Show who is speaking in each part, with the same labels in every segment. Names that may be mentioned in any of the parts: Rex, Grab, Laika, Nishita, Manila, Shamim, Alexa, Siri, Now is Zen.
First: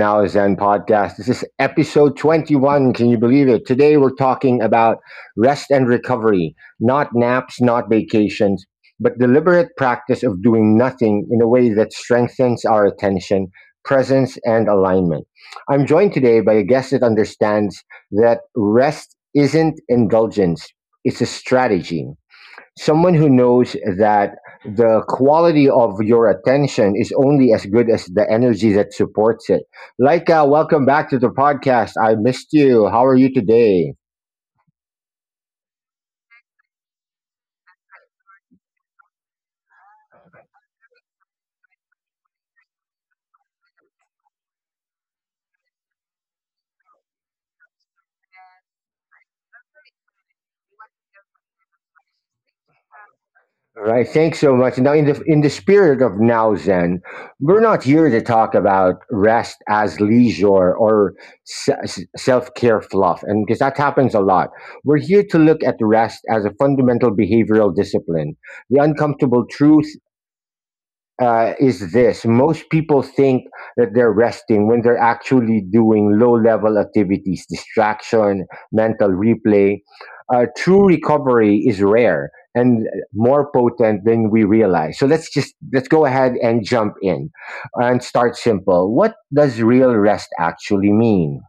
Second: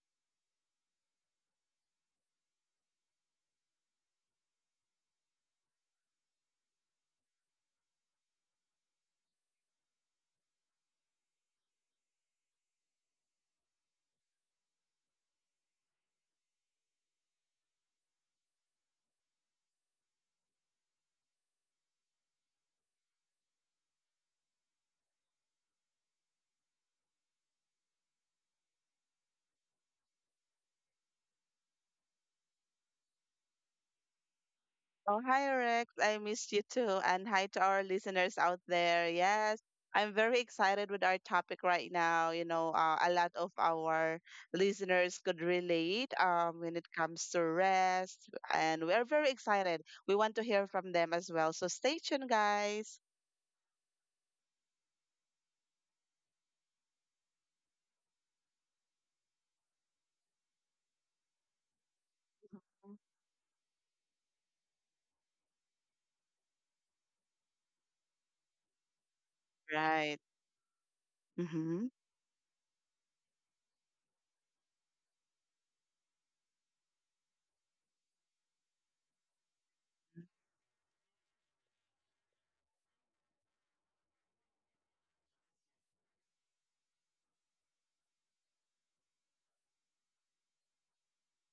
Speaker 1: Now is Zen podcast. This is episode 21. Can you believe it? Today we're talking about rest and recovery, not naps, not vacations, but deliberate practice of doing nothing in a way that strengthens our attention, presence, and alignment. I'm joined today by a guest that understands that rest isn't indulgence, it's a strategy, someone who knows that the quality of your attention is only as good as the energy that supports it. Laika, welcome back to the podcast. I missed you. How are you today?
Speaker 2: Oh, hi, Rex. I missed you too. And hi to our listeners out there. Yes, I'm very excited with our topic right now. A lot of our listeners could relate when it comes to rest, and we're very excited. We want to hear from them as well. So stay tuned, guys.
Speaker 1: All right, thanks so much. Now, in the spirit of now Zen, we're not here to talk about rest as leisure or self care fluff, and because that happens a lot. We're here to look at rest as a fundamental behavioral discipline. The uncomfortable truth
Speaker 2: Right. Mm-hmm.
Speaker 1: is this: most people think that they're resting when they're actually doing low level activities, distraction, mental replay. True recovery is rare and more potent than we realize. So let's go ahead and jump in and start simple. What does real rest actually mean?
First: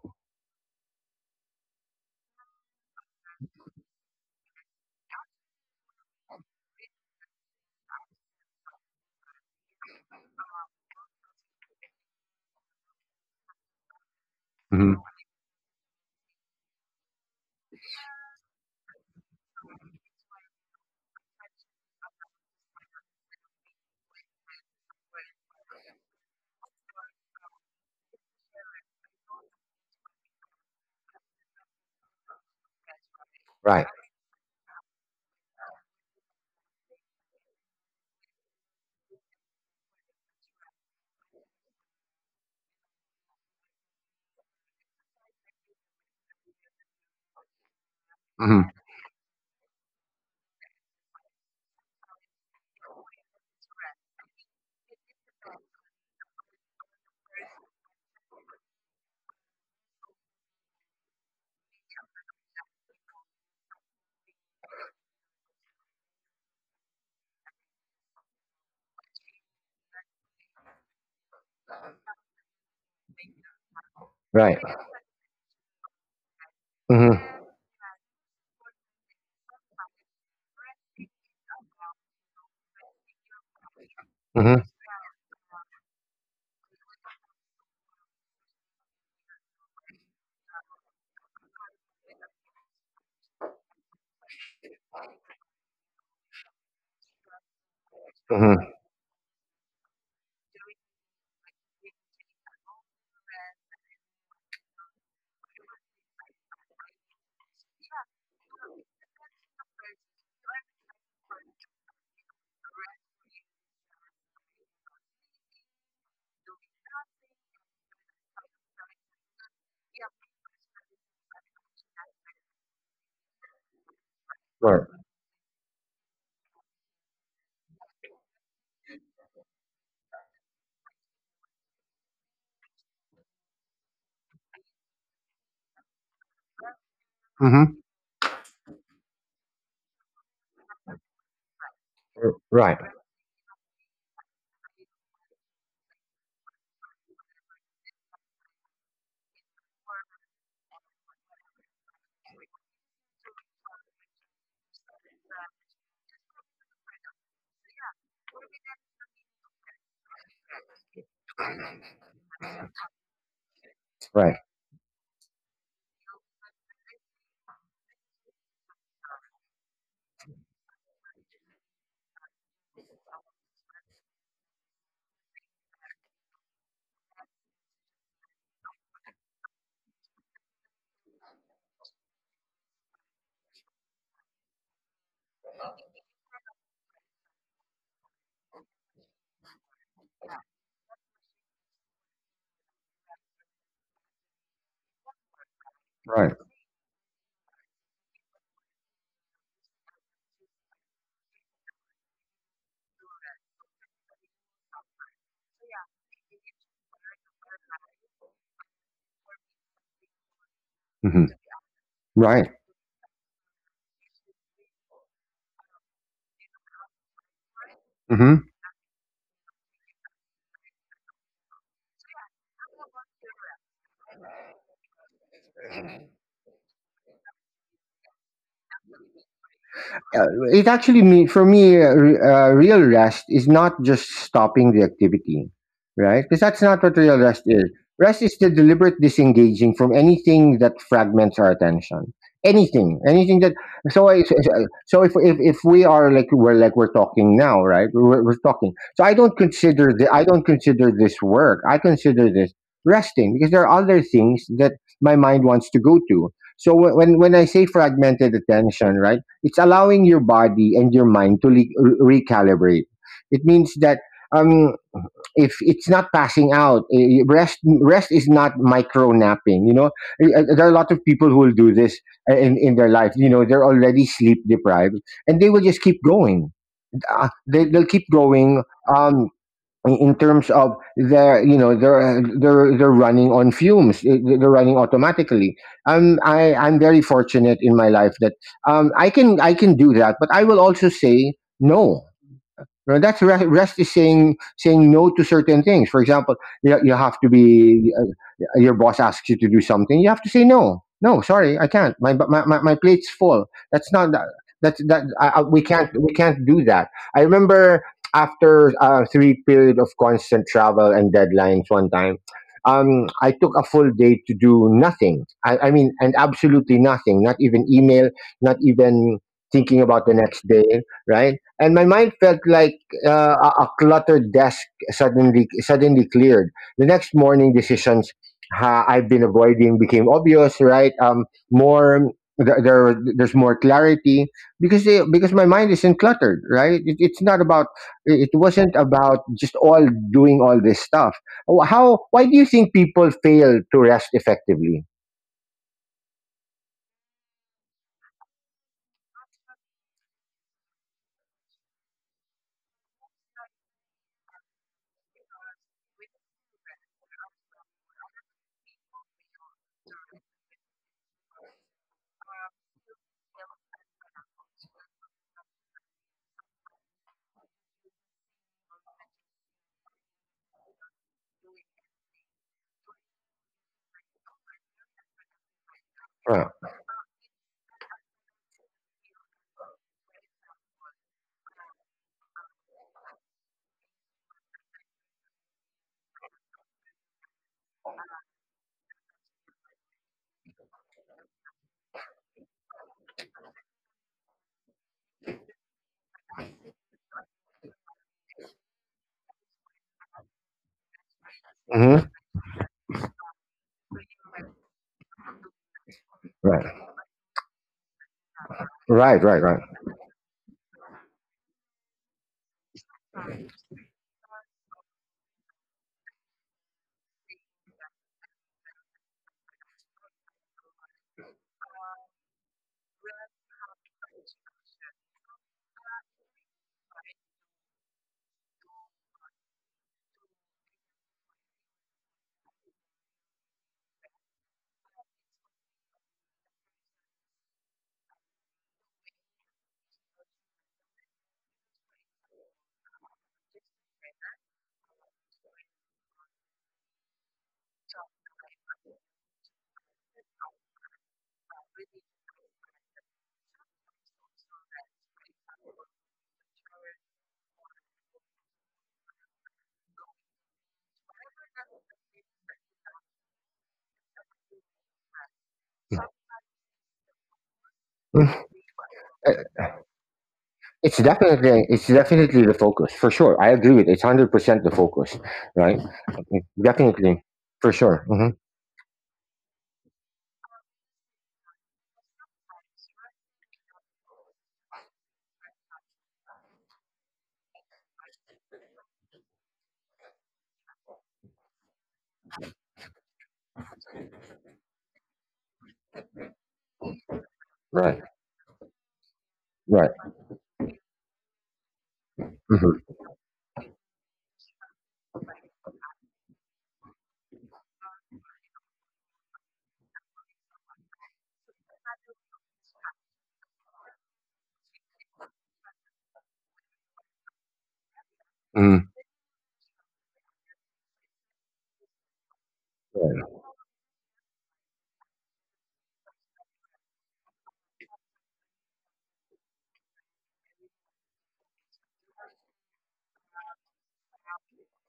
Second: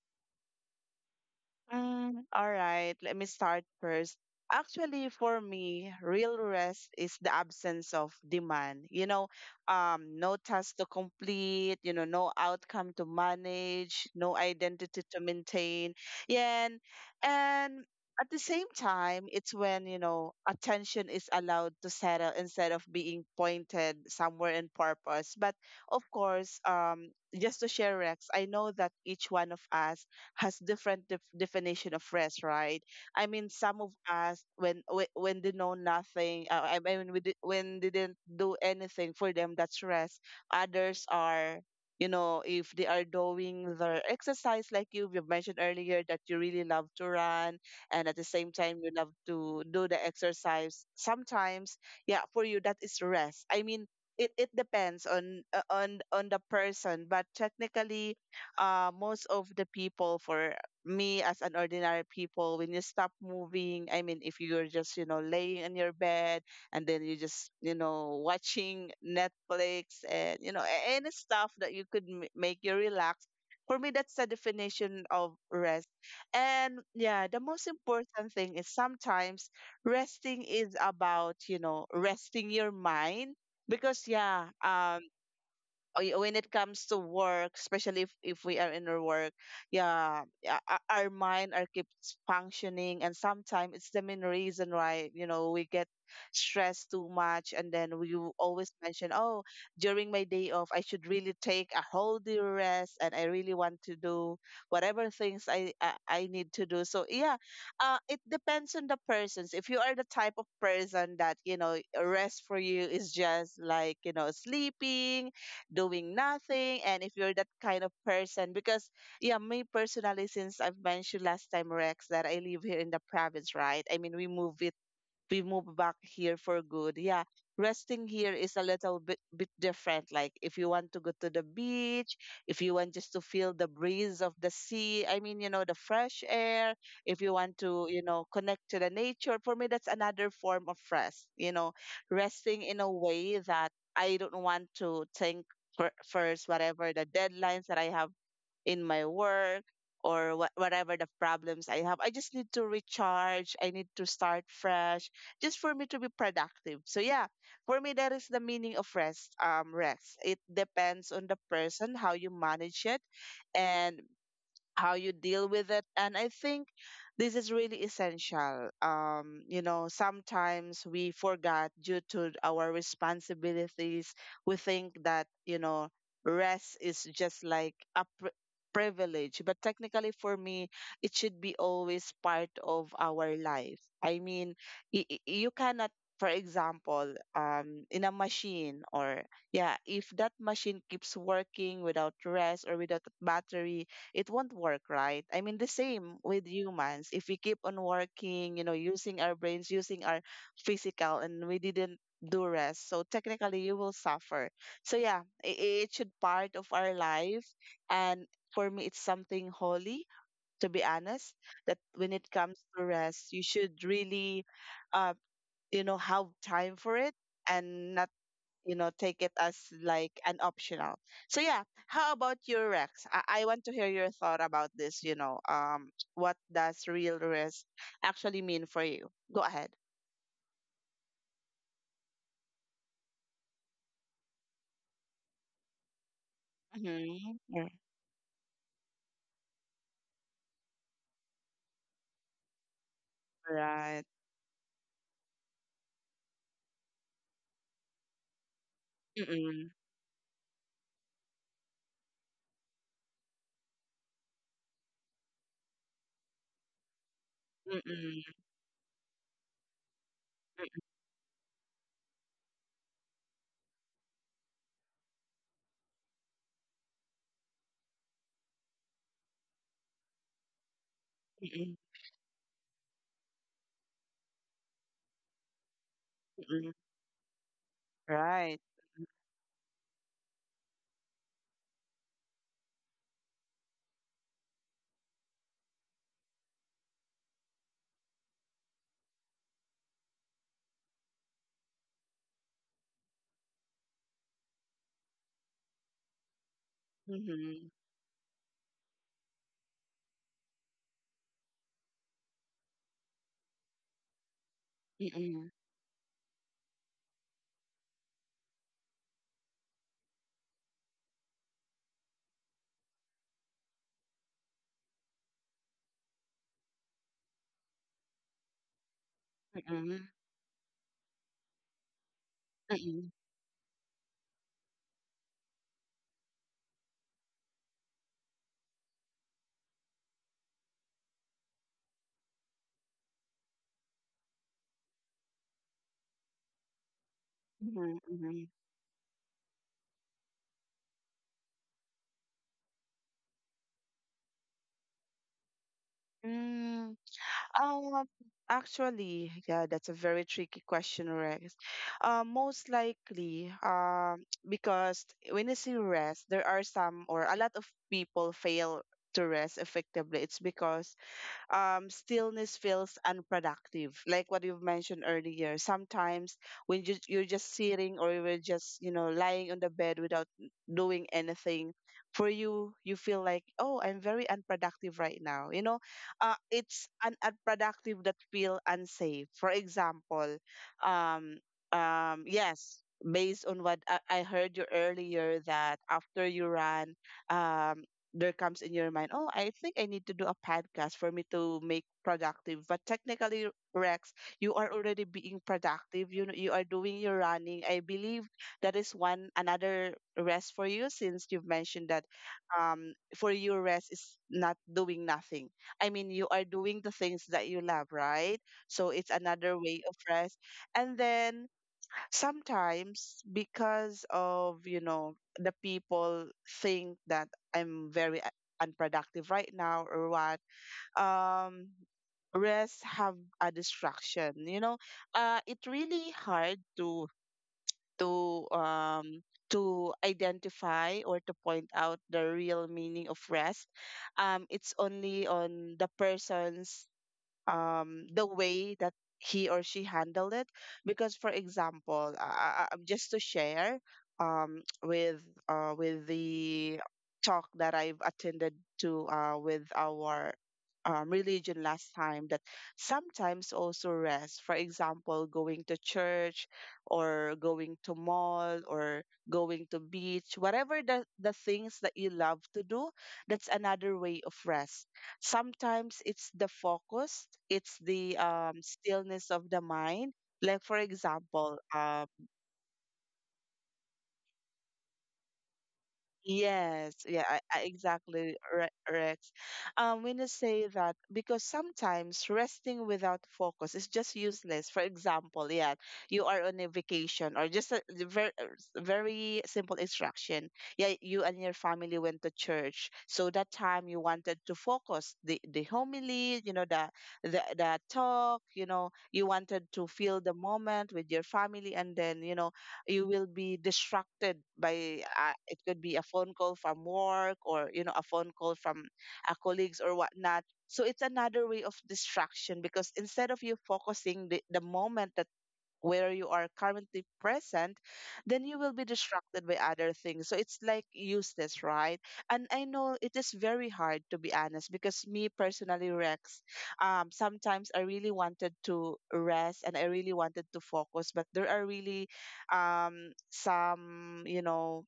Speaker 2: Mm, all right, let me start first. Actually, for me, real rest is the absence of demand. No task to complete, you know, no outcome to manage, no
Speaker 1: Hmm
Speaker 2: identity to maintain. Yeah, and at the same time, it's when, you know, attention is allowed to settle instead of being pointed somewhere in purpose. But of course, just to share, Rex, I know that each one of us has different definition of rest, right? I mean, some
Speaker 1: Right.
Speaker 2: of us when when they know nothing, I mean, when they didn't do anything for them, that's rest. Others are, you know, if they are doing their exercise, like you mentioned earlier, that you really love to run, and at the same
Speaker 1: hmm
Speaker 2: time you love to do the exercise. Sometimes, yeah, for you that is rest. I mean, it depends on on the person, but technically, most of the people for me as an ordinary people, when you stop moving, I mean, if you're just, you know, laying on your bed, and then you just, you know, watching Netflix, and you know any stuff that you could make you relax, for me that's the
Speaker 1: Right.
Speaker 2: definition of rest. And yeah,
Speaker 1: hmm
Speaker 2: the most important thing is sometimes resting is about, you know, resting your mind, because
Speaker 1: hmm
Speaker 2: when it comes to work, especially if we are in our work, yeah, yeah, our mind are keeps functioning, and sometimes it's the main reason why, you know, we get stressed too much, and then we will always
Speaker 1: hmm
Speaker 2: mention, oh, during my day off, I should really take a whole day rest, and I really want to do whatever things I need to do. So yeah, it depends on the persons. If you are the type of person that, you know, rest for you is just like, you know, sleeping, doing nothing, and if you're that kind of person, because yeah, me personally, since I've mentioned last time, Rex, that I live here in the province, right, I mean,
Speaker 1: Right.
Speaker 2: we move back here for good. Yeah, resting here is a little bit different. Like if you want to go to the beach, if you want just to feel the breeze of the sea, I mean, you know, the fresh air, if you want
Speaker 1: hmm
Speaker 2: to, you know, connect to the nature, for me, that's another form of rest, you know, resting
Speaker 1: Right.
Speaker 2: in a way that I don't want to think first, whatever the deadlines that I have in my work, or whatever the problems I have. I just need to recharge. I need to start fresh just for me to be productive. So yeah, for me that is the meaning of rest. Rest. It depends on the person how you manage it and
Speaker 1: Right.
Speaker 2: how you deal with it, and I think this is really essential. You know, sometimes we forgot, due to our responsibilities, we think that, you know, rest is just like a privilege, but technically for me, it should be always part of our life. I mean, you cannot, for example, in a machine, or yeah, if that machine keeps working without rest or without battery, it won't work, right? I mean, the same
Speaker 1: Right.
Speaker 2: with humans. If we keep on working, you know, using our brains, using our physical, and we didn't do rest, so technically you will suffer. So yeah, it should part of our life, and for me, it's something holy. To be
Speaker 1: hmm
Speaker 2: honest, that when it
Speaker 1: Right.
Speaker 2: comes to rest, you should really, uh, you know, have time for it, and not,
Speaker 1: Mm-hmm.
Speaker 2: you know, take it as like an optional. So yeah, how about your, Rex? I want to hear your thought about this. What does real risk actually mean for you? Go ahead.
Speaker 1: uh, it actually mean for me re- Real rest is not just stopping the activity, right? Because that's not what real rest is.
Speaker 2: Mm-hmm.
Speaker 1: Rest is the deliberate disengaging from anything that fragments our attention, anything that—
Speaker 2: Right.
Speaker 1: so I, so so so if, if we are like we're talking now, right? We're talking, so I don't
Speaker 2: Mm-mm.
Speaker 1: consider the I don't consider this work. I consider this resting, because there are other things that my mind wants to go to. So when when I say
Speaker 2: Mm-mm.
Speaker 1: fragmented attention, right, it's allowing your body and your mind to recalibrate. It means that um, if it's not passing out, rest is not micro napping. You know, there are a lot of people who will do
Speaker 2: Mm-mm.
Speaker 1: this in their life. You know, they're already sleep deprived, and they will just keep going.
Speaker 2: Mm-mm.
Speaker 1: They'll keep
Speaker 2: Right.
Speaker 1: going. Um, in terms of their, you know, they're running on fumes. They're running automatically. I, I'm very fortunate in my life that I can, I can do that, but I will also say no. You know, that's rest is saying no to certain things. For example, you have to
Speaker 2: Mm-hmm.
Speaker 1: be— your boss asks you to do something, you have to say no. No, sorry, I can't. My plate's full. That's not that. That's that.
Speaker 2: Mm-mm.
Speaker 1: We can't, we can't do that. I remember, after three period of constant travel and deadlines one time, I took a full day to do nothing. I mean, and absolutely nothing. Not even email. Not even thinking
Speaker 2: Mm-mm.
Speaker 1: about the next day. Right. And my mind felt like
Speaker 2: Mm-mm.
Speaker 1: a cluttered desk suddenly cleared. The next morning, decisions I've been avoiding became obvious, right? More There, there's more clarity because because my mind isn't cluttered, right? It's not about— it
Speaker 2: Mm-hmm.
Speaker 1: wasn't about just all doing all this stuff. How— why do you think people fail to rest effectively?
Speaker 2: Mm-hmm. Um, Actually, yeah, that's a very tricky question, Rex. Most likely, because when you say rest, there are some or a lot of people fail to rest effectively. It's because stillness feels unproductive. Like what you've mentioned earlier, sometimes when you're just sitting or you're just, you know, lying on the bed without doing anything, for you, you feel like, oh, I'm very unproductive right now. You know,
Speaker 1: Uh,
Speaker 2: it's an unproductive that feel unsafe. For example, um, yes, based on what I heard you earlier that after you run, um, there comes in your mind, oh, I think I need to do a podcast for me to make productive. But technically, Rex, you are already being productive. You know, you are doing your running. I believe that is one another rest for you, since you've mentioned that
Speaker 1: mhm,
Speaker 2: for you rest is not doing nothing. I mean, you are
Speaker 1: Right,
Speaker 2: doing the things that you love, right? So it's another
Speaker 1: right.
Speaker 2: way of rest. And then sometimes because of, you know, the people think that I'm very unproductive right now, or what. um Rest have a distraction, you know. It really hard to to um identify or to point out the real meaning of rest. It's only on the person's, the way that he or she handled it. Because, for example, just to share, um, with with the talk that I've attended to, with our religion last time, that sometimes also rest. For example, going to church, or going to mall, or going to beach, whatever the things that you love to do, that's another way of rest. Sometimes it's the focus, it's the
Speaker 1: Mm.
Speaker 2: stillness of
Speaker 1: Uh,
Speaker 2: the mind. Like for
Speaker 1: it's
Speaker 2: example,
Speaker 1: definitely the focus, for sure. I agree with it. It's 100% the focus, right? Mm-hmm.
Speaker 2: yes, yeah,
Speaker 1: Definitely,
Speaker 2: I
Speaker 1: for sure. Hmm.
Speaker 2: exactly, Rex. When you say that, because sometimes resting without focus is just useless. For example, yeah, you are on a vacation or just a very, very simple instruction. Yeah, you and your family went to church, so that time you wanted to focus the homily, you know, the the
Speaker 1: Right,
Speaker 2: talk, you know, you wanted to
Speaker 1: right.
Speaker 2: feel the moment with your family, and then you know you will be distracted by it could be a phone call from work, or you know, a phone call from colleagues or whatnot, so it's another way of distraction, because instead of you focusing the moment that where you are currently present, then you will
Speaker 1: Hmm.
Speaker 2: be distracted by other things. So it's like useless, right? And I know it is very hard, to be honest, because me personally, Rex, sometimes I really wanted to rest and I really wanted to focus, but there are really some, you know,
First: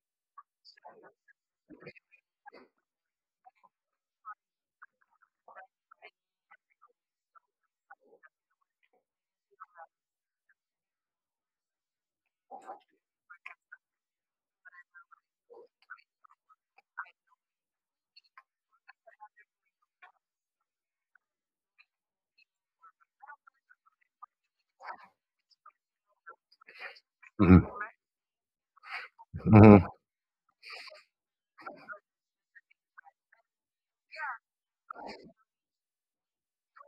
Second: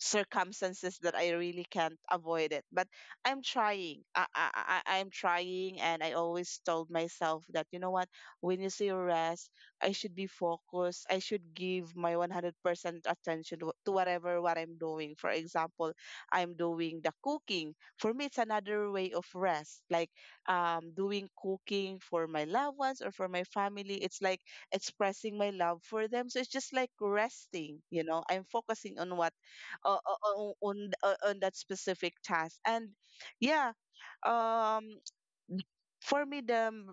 Speaker 2: circumstances that I really can't avoid it. But I'm trying. I'm trying, and I always told myself that, you know what, when you say rest, I should be focused. I should give my 100% attention to whatever what I'm doing. For example, I'm doing the cooking. For me, it's another way of rest, like doing cooking for my loved ones or for my family. It's like expressing my love for them. So it's just like
Speaker 1: Mhm,
Speaker 2: resting, you know, I'm focusing on what
Speaker 1: mhm.
Speaker 2: on that specific task, and yeah. um for me, the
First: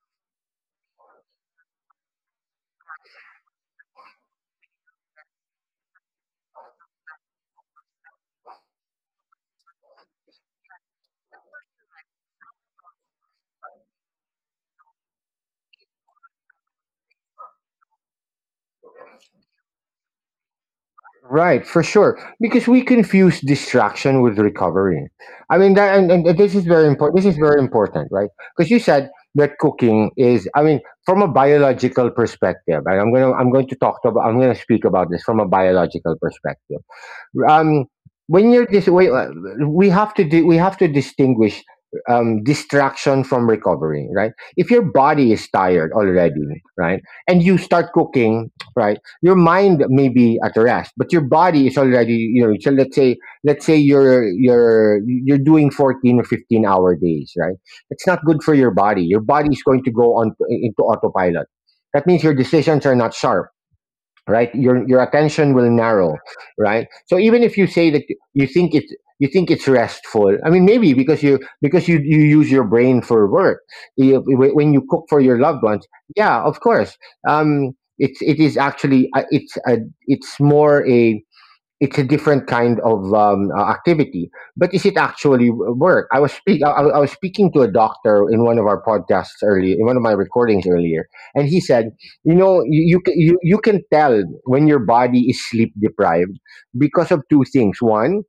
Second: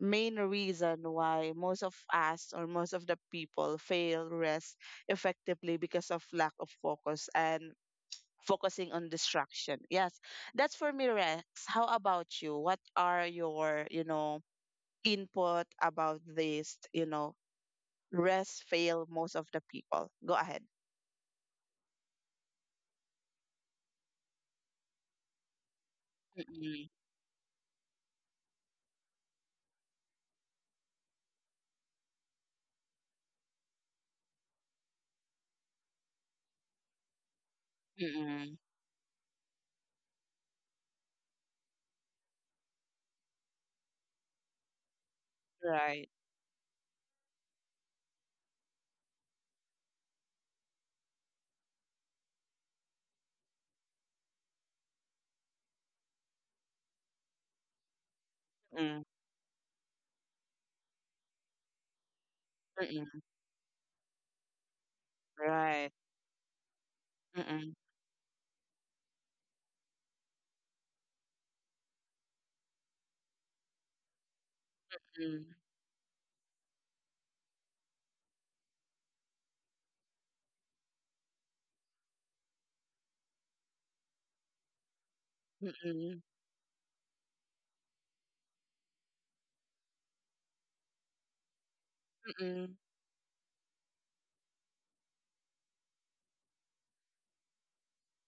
Speaker 2: main reason why most of us or most of the people fail rest effectively, because of lack of focus and focusing on distraction, yes. That's for me, Rex. How about you? What are your, you know, input about this, you know, rest fail most of the people? Go ahead.
Speaker 1: Right, for sure. Because we confuse distraction with recovery. I mean, that, and this is very
Speaker 2: Mm-mm,
Speaker 1: important. This is very important, right? Because you said that cooking is— I mean, from a biological perspective— and I'm going to I'm gonna speak about this from a biological perspective. Um, when
Speaker 2: mm-mm,
Speaker 1: you're wait, we have to do— we have to distinguish distraction from recovery, right? If your body is tired
Speaker 2: right.
Speaker 1: already, right, and you start cooking, right, your mind may be at rest, but your body is already, you know— so let's say you're doing 14 or 15-hour days, right? It's not good for your
Speaker 2: Mm.
Speaker 1: body. Your body is going to go on into autopilot. That means your decisions are not
Speaker 2: Mm-mm.
Speaker 1: sharp, right? Your attention will
Speaker 2: Right.
Speaker 1: narrow, right? So even if you
Speaker 2: Mm-mm.
Speaker 1: say that you think it's you think it's restful, I mean, maybe because you use your brain for work. You- when you cook for your
Speaker 2: Mm.
Speaker 1: loved ones, yeah, of course, um it's it is actually, it's more a— it's a different kind of activity. But is it actually work?
Speaker 2: Mm-mm.
Speaker 1: I was speaking to a doctor in one of our podcasts earlier, in one of my recordings earlier, and he said, you know,
Speaker 2: Mm-mm.
Speaker 1: you, you can tell when your body is sleep deprived because of two things. One:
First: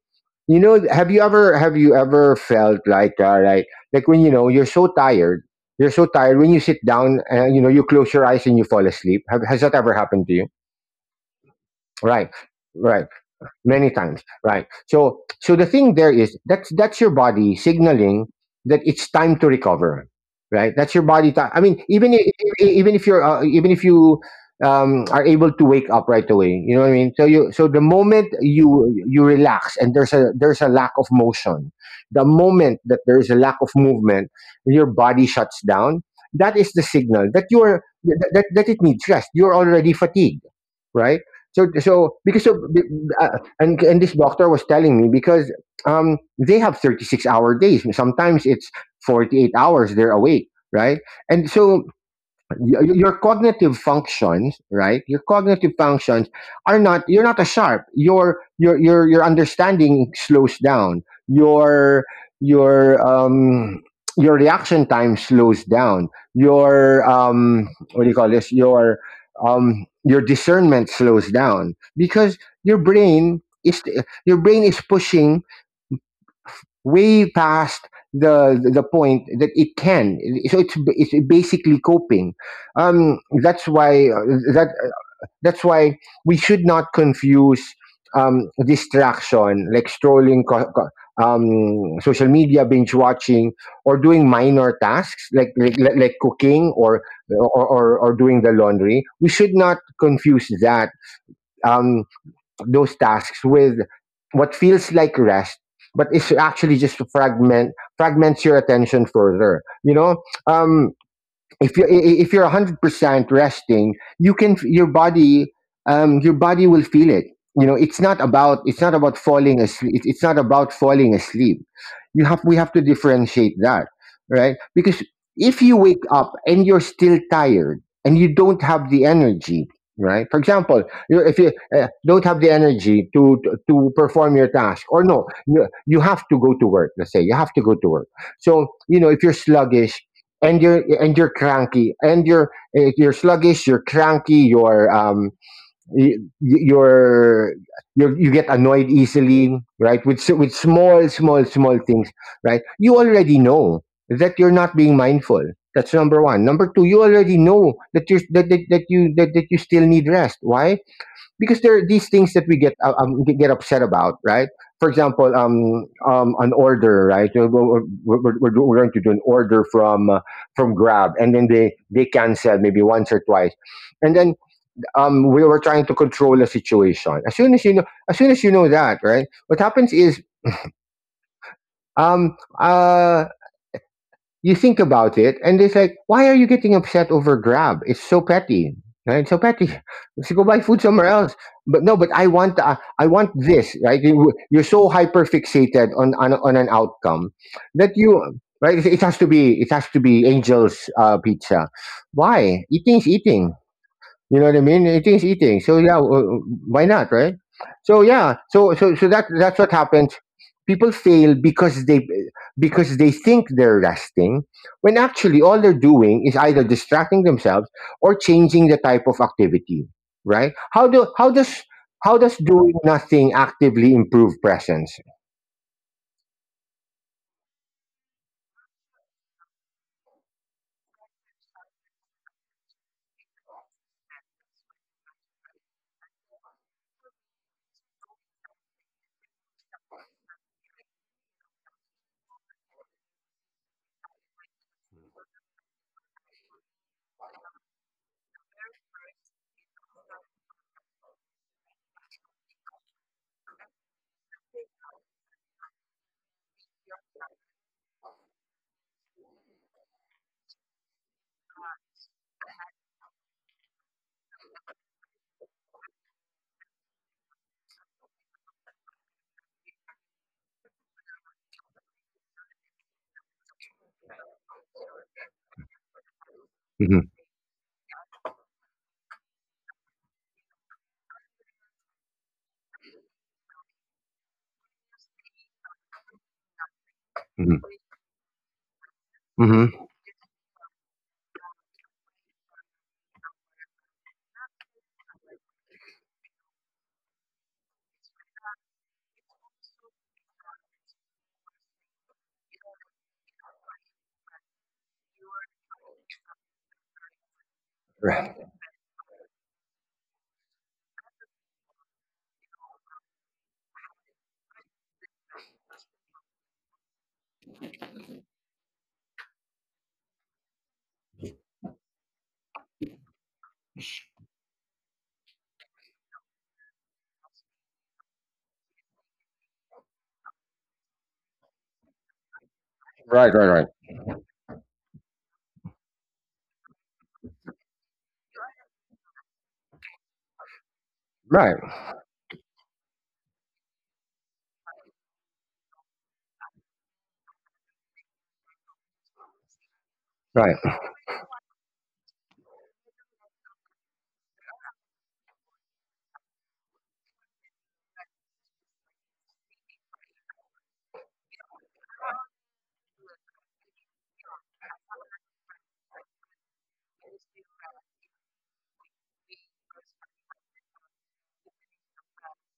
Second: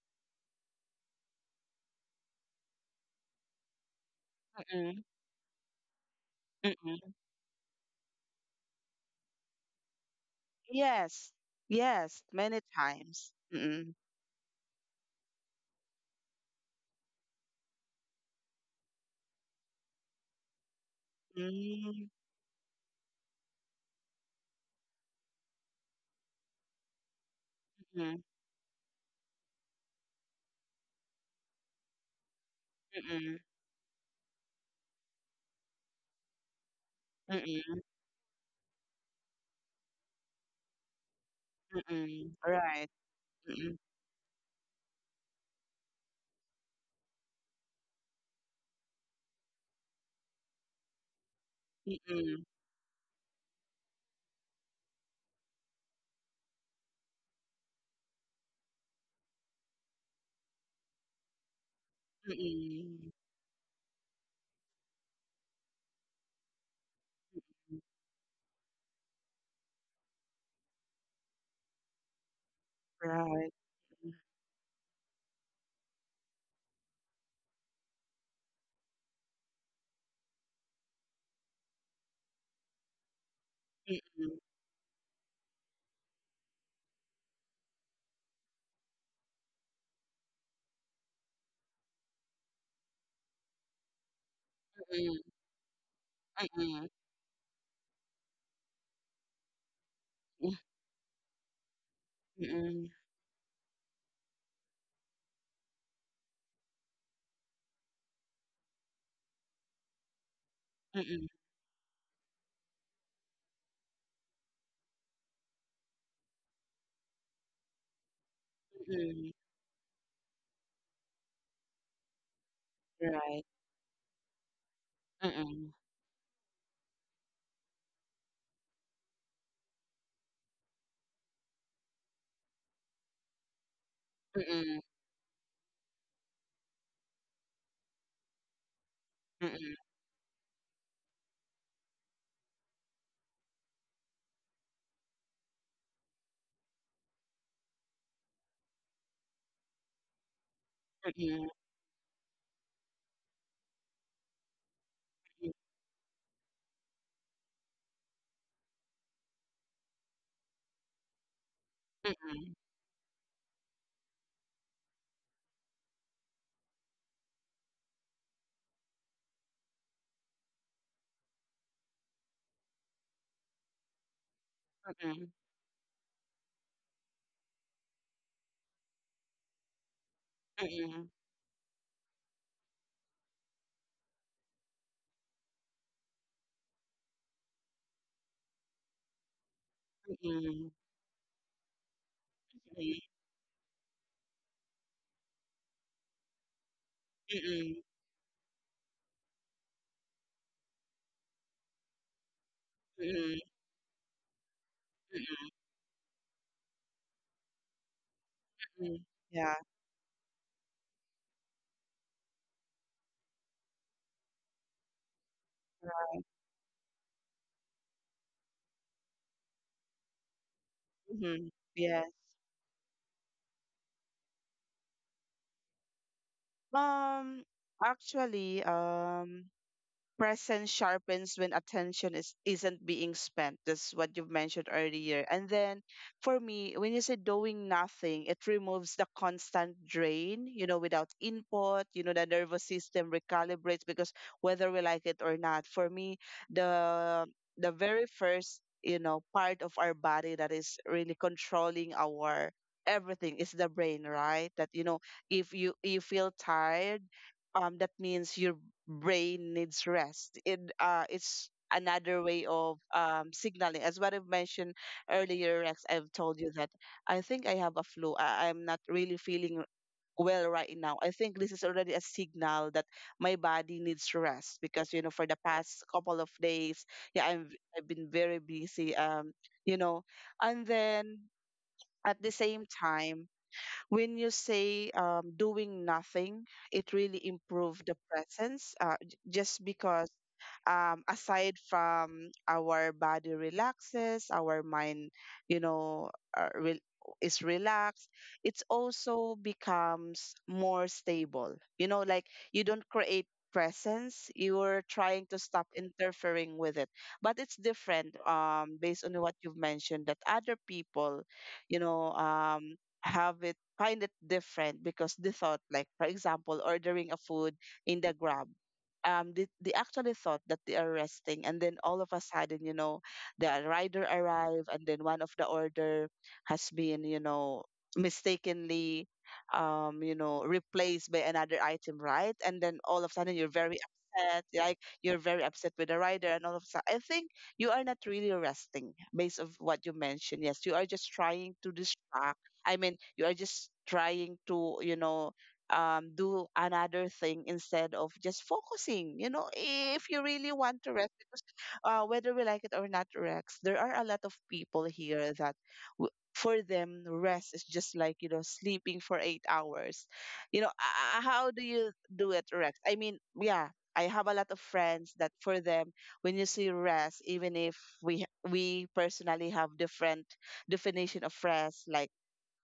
Speaker 1: you know, have you ever felt like when you know you're so
Speaker 2: Mm-mm.
Speaker 1: tired, you're so tired, when you sit
Speaker 2: Mm-mm.
Speaker 1: down and you know you close your eyes and you fall asleep. Has that ever happened to you?
Speaker 2: Yes. Yes.
Speaker 1: Right,
Speaker 2: Many
Speaker 1: right,
Speaker 2: times.
Speaker 1: many
Speaker 2: Mm-mm.
Speaker 1: times, right? So so the thing there is, that's your body signaling that it's time to recover, right? That's your body— time. I mean,
Speaker 2: Mm.
Speaker 1: even if you're, even if you are able to wake up right away, you know what I mean. So you— so the
Speaker 2: Mm-mm.
Speaker 1: moment you relax and there's a— there's a lack of motion, the moment that there's a
Speaker 2: Mm-hmm.
Speaker 1: lack of movement, your body shuts down. That is the signal
Speaker 2: Mm-hmm.
Speaker 1: that
Speaker 2: Mm-mm.
Speaker 1: it needs rest. You're already fatigued, right? So
Speaker 2: Mm-mm.
Speaker 1: so
Speaker 2: Mm-mm.
Speaker 1: because,
Speaker 2: Right. Mm-mm.
Speaker 1: and this doctor was telling me, because they have 36-hour days. Sometimes it's 48 hours they're awake, right? And so your cognitive functions, right? Your cognitive functions are not— you're not as sharp. Your understanding slows down. Your your
Speaker 2: Mm-mm.
Speaker 1: um your reaction time slows down. Your
Speaker 2: Mm-mm.
Speaker 1: what do you call this, your discernment slows down, because your brain
Speaker 2: Right.
Speaker 1: is— your brain is pushing way past the point that it can. So it's basically coping. That's why
Speaker 2: Mm-mm.
Speaker 1: that that's why we should not confuse distraction, like strolling social media, binge watching or doing minor
Speaker 2: Mm-mm.
Speaker 1: tasks
Speaker 2: Mm-mm.
Speaker 1: like, like
Speaker 2: Mm-mm.
Speaker 1: cooking, or or doing the laundry. We should not confuse that— Um,
Speaker 2: Mm-mm.
Speaker 1: those tasks with what feels like rest, but it's actually just to fragment— fragments your attention further, you know. um
Speaker 2: Mm-mm.
Speaker 1: if you're, if you're 100% resting, your body, your body will feel it. You know, it's not about, it's not about
Speaker 2: Mm-mm.
Speaker 1: falling asleep. It's not about falling asleep. You have We have to
Speaker 2: Right.
Speaker 1: differentiate that, right? Because if
Speaker 2: Mm-mm.
Speaker 1: you wake up and you're still tired and you don't have the energy, right? For example, you— if you don't have the energy to perform your
Speaker 2: Mm-mm.
Speaker 1: task— or no, you have to go to work. Let's say you have to go to work. So you know, if you're
Speaker 2: Mm-mm.
Speaker 1: sluggish, and you're, and you're cranky and you're, you're sluggish, you're cranky, you're y- y- you're you you get annoyed easily, right? With with
Speaker 2: Mm-mm.
Speaker 1: small things, right? You already know that you're not being mindful. That's number 1. Number 2: you already know that you, that you still need rest. Why? Because there are these things that we
Speaker 2: Mm-mm.
Speaker 1: get get upset about, right? For example, an order, right? So, we're we're going to do an order from Grab, and then they cancel, maybe once or twice, and then
Speaker 2: Mm-mm.
Speaker 1: we were trying to control a situation. As soon as you know, as soon as you know that, right? What happens is,
Speaker 2: Mm-mm.
Speaker 1: um, uh, you think about it and it's like, why are you getting upset over Grab? It's so petty, right? So petty. Let's go buy
Speaker 2: Mm-mm.
Speaker 1: food somewhere else. But no, but I want— I want this, right? You're so hyper fixated on, on an outcome
Speaker 2: Mm-mm.
Speaker 1: that you— right, it has to be, it has to be Angel's Pizza. Why? Eating is
Speaker 2: Mm-mm. Mm-mm.
Speaker 1: eating, you know what I mean? It is eating. So yeah, why not, right? So yeah,
Speaker 2: Mm-mm.
Speaker 1: so that, that's
Speaker 2: Yeah.
Speaker 1: what happens. People fail because they— because they think they're resting, when actually all they're doing is either distracting themselves or changing the type of activity. Right? How
Speaker 2: Mhm.
Speaker 1: does—
Speaker 2: Yes.
Speaker 1: how does doing nothing actively improve presence?
Speaker 2: Um, actually, um, Presence sharpens when attention is isn't being spent, that's what you've mentioned earlier, and then for me when you say doing nothing, it removes the constant drain, you know, without input, you know, the nervous system recalibrates, because whether we like it or not, for me, the very first, you know, part of our body that is really controlling our everything is the brain, right, that, you know, if you you feel tired, that means your brain needs rest. It's another way of signaling. As what I've mentioned earlier, Rex, I've told you that I think I have a flu. I'm not really feeling well right now. I think this is already a signal that my body needs rest because you know for the past couple of days,
Speaker 1: Hmm.
Speaker 2: yeah, I've been very busy. You know, and then at the same time when you say doing nothing, it really
Speaker 1: hmm
Speaker 2: improved the presence just
Speaker 1: hmm
Speaker 2: because aside from our body relaxes, our mind, you know, uh, re- is relaxed, it's also becomes more stable. You know, like you don't create presence, you're trying to stop interfering with it. But it's different based on what you've mentioned that other people, you know, um, have it find it different because the thought like for example ordering a food in the grab they actually thought that they are resting and then all of a sudden you know the rider arrived and then one of the order has been you know mistakenly replaced by another item, right? And then all of a
Speaker 1: Right,
Speaker 2: sudden you're
Speaker 1: right.
Speaker 2: very upset, like you're very upset with the rider. And all of a sudden I think you are not really resting. Based of what you mentioned, yes, you are just trying
Speaker 1: Right,
Speaker 2: to distract. I mean, you are just trying to do another thing instead of just focusing. You know, if you really
Speaker 1: right,
Speaker 2: want to, Rex, whether we like it or not, Rex, there are a lot of people here that for them, rest is just like, you know, sleeping for 8 hours. You know, how do you do it, Rex? I mean, yeah. I have a lot of friends that for them, when you see rest, even if we personally have different definition of rest, like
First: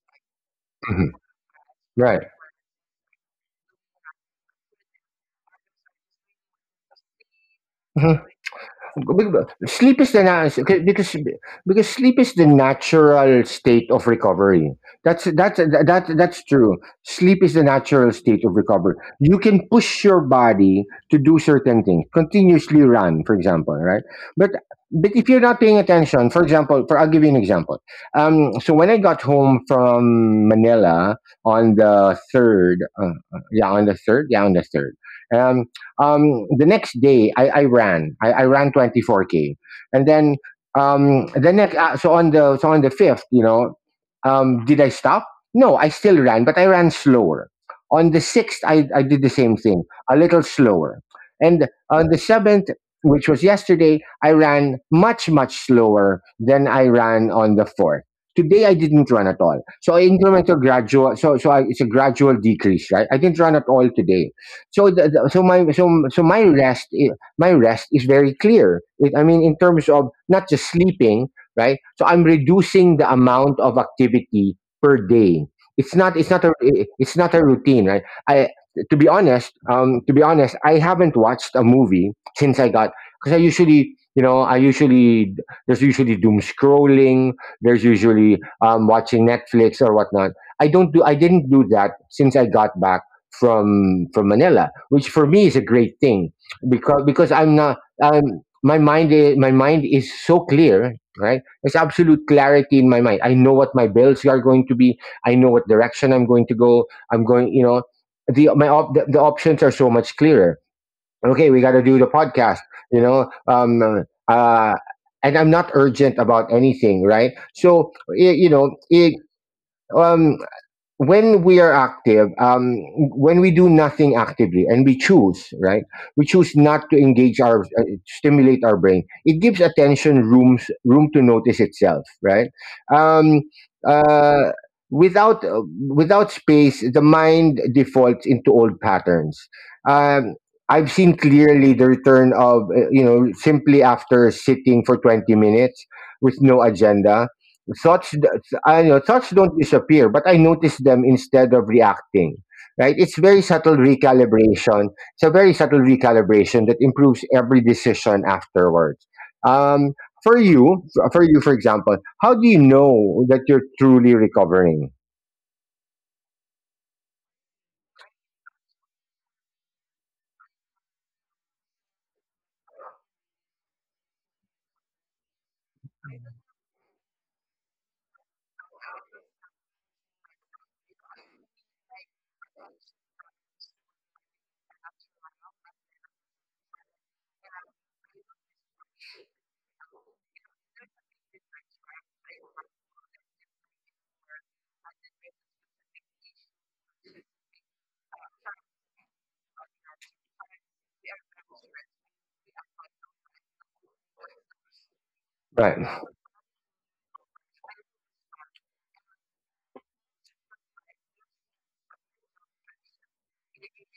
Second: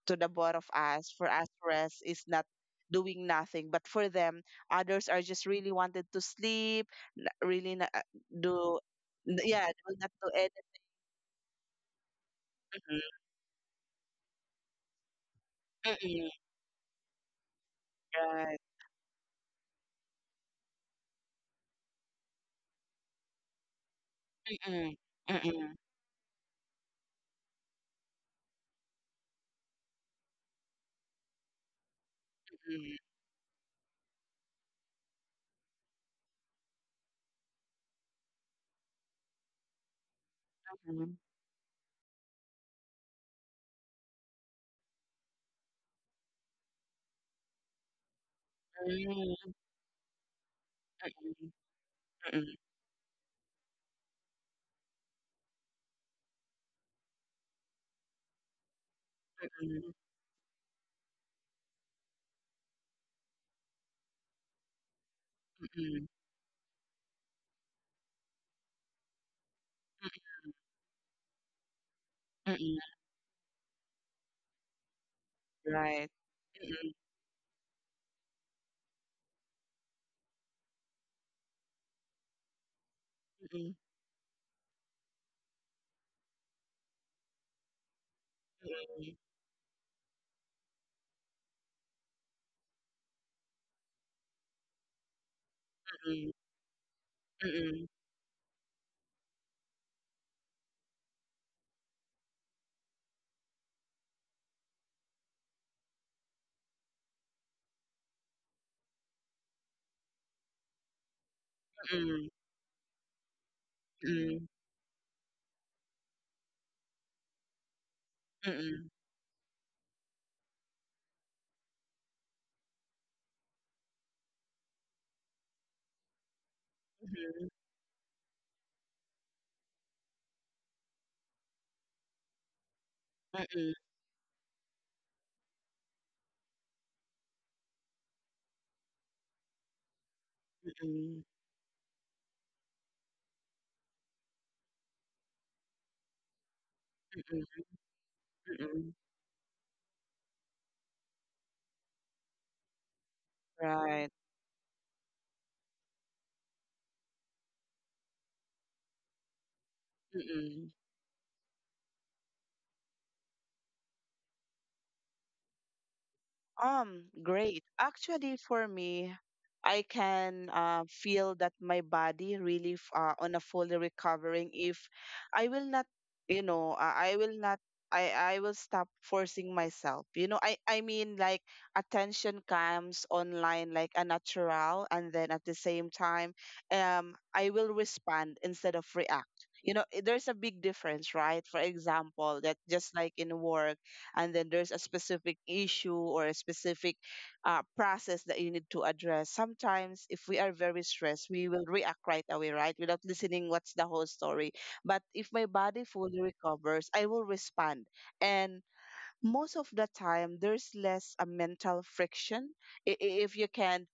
Speaker 2: to the both of us,
Speaker 1: mhm,
Speaker 2: for us rest
Speaker 1: right.
Speaker 2: is not doing nothing. But for them, others are just really wanted to sleep, really not do, yeah, they
Speaker 1: Sleep
Speaker 2: not
Speaker 1: is the
Speaker 2: do
Speaker 1: na-
Speaker 2: anything.
Speaker 1: Because sleep is the natural state of recovery. That's that's that
Speaker 2: Mm-mm,
Speaker 1: that's true. Sleep is the natural state
Speaker 2: right.
Speaker 1: of recovery. You can push your body to do certain things. Continuously run, for example, right? But
Speaker 2: Mm-mm,
Speaker 1: but if you're
Speaker 2: mm-mm,
Speaker 1: not paying
Speaker 2: mm-mm,
Speaker 1: attention, for I'll give you an example. So when I got home from Manila on the third, on the third. um. The next day, I ran. I ran 24K, and then
Speaker 2: mm-mm,
Speaker 1: the next. So on the fifth, did I stop? No, I still ran, but I ran slower. On the sixth, I did the
Speaker 2: mm-mm,
Speaker 1: same thing, a little slower. And on the seventh, which was yesterday, I ran much, much slower than I ran on the fourth. Today I didn't run at all. So I incremental gradual so so I, it's a gradual decrease, right? I didn't run at all today, so the- so my so
Speaker 2: mm-mm,
Speaker 1: so my rest I- my rest is very clear. I mean, in terms of not just sleeping, right? So I'm
Speaker 2: mm-mm,
Speaker 1: reducing the amount of activity per day. it's
Speaker 2: right.
Speaker 1: not it's not a
Speaker 2: Mm-mm,
Speaker 1: it's not a routine, right? I to be honest um to be honest, I haven't watched a movie since I got, because I
Speaker 2: mm-mm,
Speaker 1: usually, you know I usually there's usually doom scrolling, there's usually
Speaker 2: mm-mm,
Speaker 1: watching Netflix or whatnot. I didn't do that since I got back from Manila, which for me is a great thing. Because I'm
Speaker 2: mm-mm,
Speaker 1: not
Speaker 2: mm-mm,
Speaker 1: my mind is, my mind is so clear, right? There's absolute clarity in my mind. I know what my bills are going to be. I know what direction I'm going to go. I'm going, you know, the my op- the options are so much clearer. Okay, we got to do
Speaker 2: mm-mm,
Speaker 1: the
Speaker 2: mm-mm,
Speaker 1: podcast, you know. And I'm not urgent about anything, right? So, y- you
Speaker 2: mm-mm, mm-mm,
Speaker 1: know,
Speaker 2: mm-mm,
Speaker 1: it um when we are active, when we do nothing actively and we choose, right? We choose not to engage our, stimulate our brain. It gives attention rooms, room to notice itself, right? Um, uh, Without, without space, the mind defaults into old patterns. Um, I've seen
Speaker 2: mm-mm,
Speaker 1: clearly the return of, you know, simply after sitting for 20 minutes with no agenda thoughts. I know
Speaker 2: mm-mm,
Speaker 1: thoughts don't disappear, but I notice them instead of reacting. Right? It's very subtle recalibration. It's a very subtle recalibration that improves every decision afterwards. Um, for
Speaker 2: right.
Speaker 1: you, for you, for example, how do you know that you're truly recovering?
Speaker 2: Great. Actually, for me, I can feel that my body really on a fully recovering if I will not, I will not, I will stop forcing myself. You know, I mean, like attention comes online like a natural, and then at the same time, I will respond instead of react. You know, there's a big difference, right? For example, that just like in work and then there's a specific issue or a specific process that you need to address. Sometimes if we are very stressed we will react right away, right, without listening what's the whole story. But if my body
Speaker 1: Right.
Speaker 2: fully recovers I will respond, and most of the time there's less a mental friction. If you can,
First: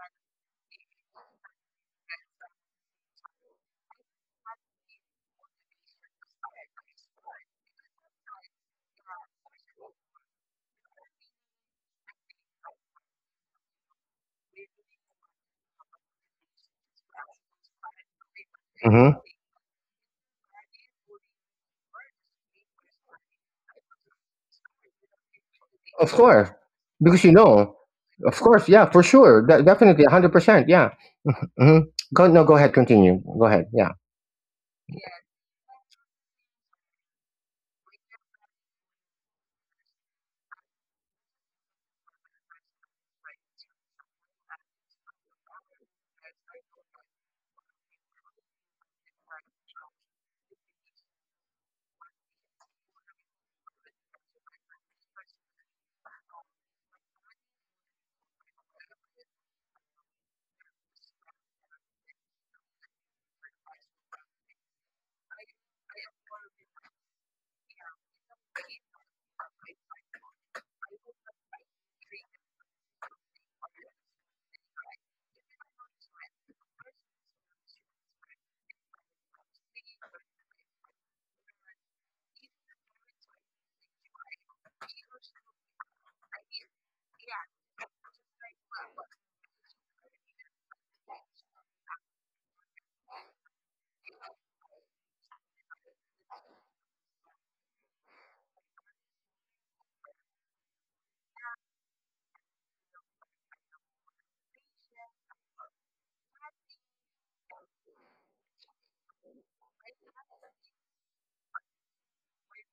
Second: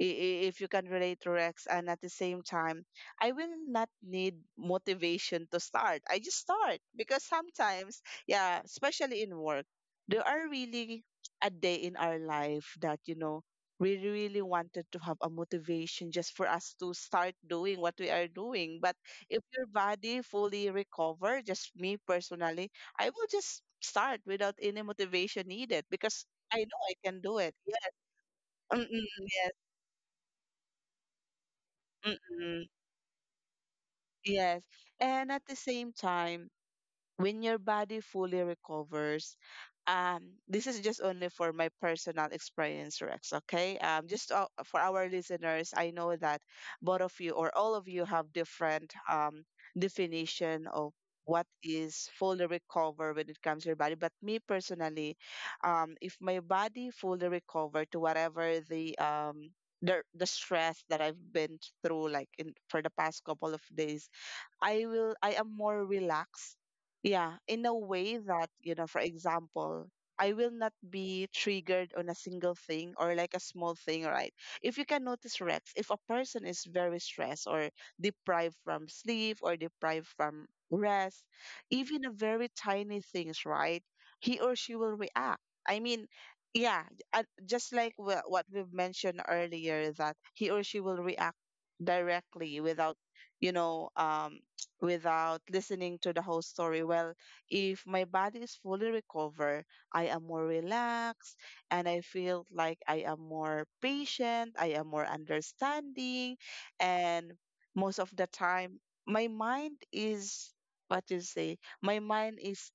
Speaker 2: if you can relate to Rex, and at the same time I will not need motivation to start, I just start, because sometimes, yeah, especially in work there are really a day in our life that you know we really wanted to have a motivation just for us to start doing what we are doing. But
Speaker 1: Hmm.
Speaker 2: if your body fully recover, just me personally, I will just start without any motivation needed,
Speaker 1: Of
Speaker 2: because
Speaker 1: course,
Speaker 2: I know I can
Speaker 1: because you
Speaker 2: do it.
Speaker 1: know.
Speaker 2: Yes.
Speaker 1: Of course, yeah, for
Speaker 2: Mm-mm,
Speaker 1: sure,
Speaker 2: yes.
Speaker 1: Definitely, 100%, yeah. Hmm. Go, no, go
Speaker 2: Mm-mm,
Speaker 1: ahead, continue. Go ahead, yeah.
Speaker 2: yes. And at the same time, when your body fully recovers, this is just only for my personal experience, Rex, okay? Just for our listeners, I know that both of you or all of you have different definition of what is fully recover when it comes to your body. But me personally, if my body fully recover to whatever the stress that I've been through, like in for the past couple of days, I will, I am more relaxed. Yeah, in a way that, you know, for example, I will not be triggered on a single thing or like a small thing, right? If you can notice, Rex, if a person is very stressed or deprived from sleep or deprived from rest, even a very tiny things, right? He or she will react. I mean, yeah, just like what we've mentioned earlier, that he or she will react directly without you know um without listening to the whole story. Well, if my body is fully recovered, I am more relaxed, and I feel like I am more patient, I am more understanding, and most of the time, my mind is what you say, my mind is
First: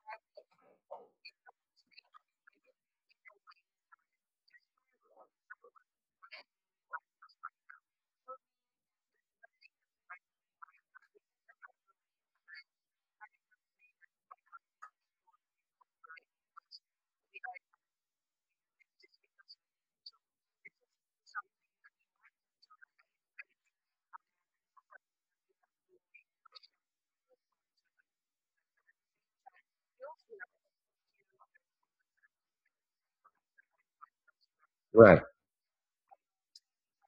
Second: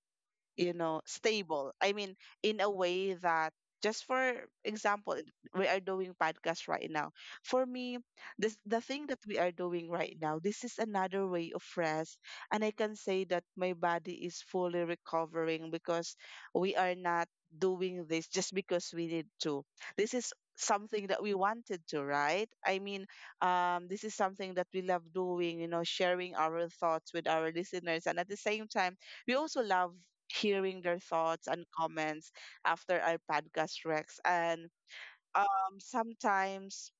Speaker 2: you know stable. I mean, in a way that just for example, we are doing podcast right now. For me, this the thing that we are doing right now, this is another way of rest, and I can say that my body is fully recovering, because we are not doing this just because we need to. This is something that we wanted to, right? I mean, this is something that we love doing, you know, sharing our thoughts with our listeners. And at the same time, we also love hearing their thoughts and comments after our podcast, Rex. And
Speaker 1: Right,
Speaker 2: sometimes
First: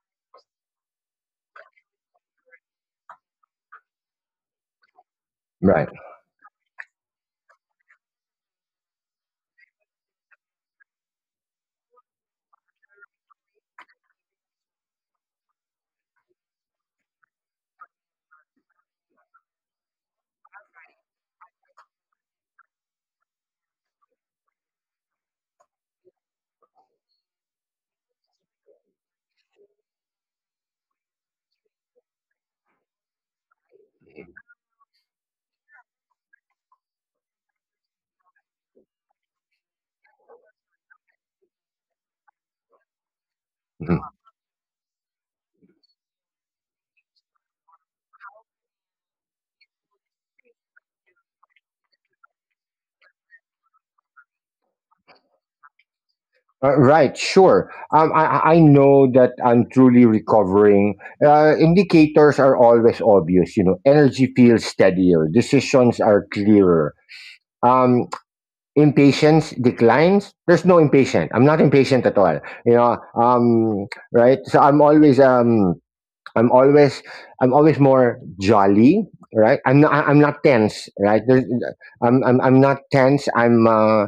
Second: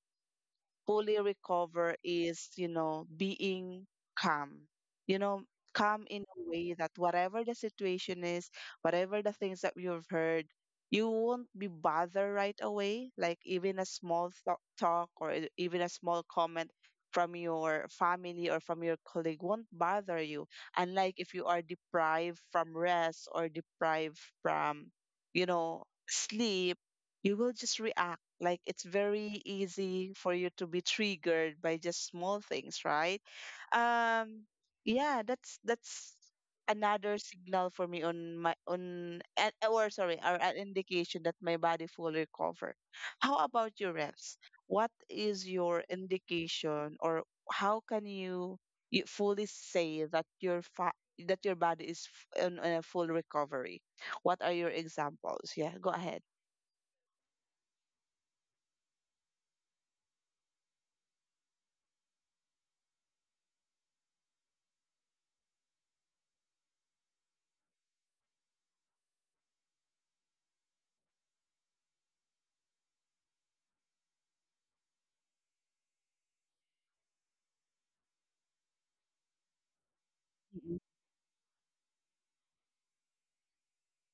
Speaker 2: fully recover is, you know, being calm. You know,
Speaker 1: right.
Speaker 2: calm in a way that whatever the situation is, whatever the things that you've heard, you won't be bothered right away. Like even a small talk or even a small comment from your family or from your colleague won't bother you. Unlike if you are deprived from rest or deprived from, you know, sleep, you will just react, like it's very easy for you to be triggered by just small things, right? Um, yeah, that's another signal for me on my on and or sorry, or an indication that my body fully recovered. How about your
Speaker 1: Mm-hmm.
Speaker 2: refs? What is your indication, or how can you, you fully say that your that your body is on a full recovery? What are your examples? Yeah, go ahead.
Speaker 1: Right, sure. I know that I'm truly recovering. Indicators are always obvious. You know, energy feels steadier, decisions are clearer. Um, Impatience declines. There's no impatient. I'm not impatient at all. You know, right? I'm always I'm always more jolly. Right? I'm not tense. Right? There's, I'm not tense. I'm uh,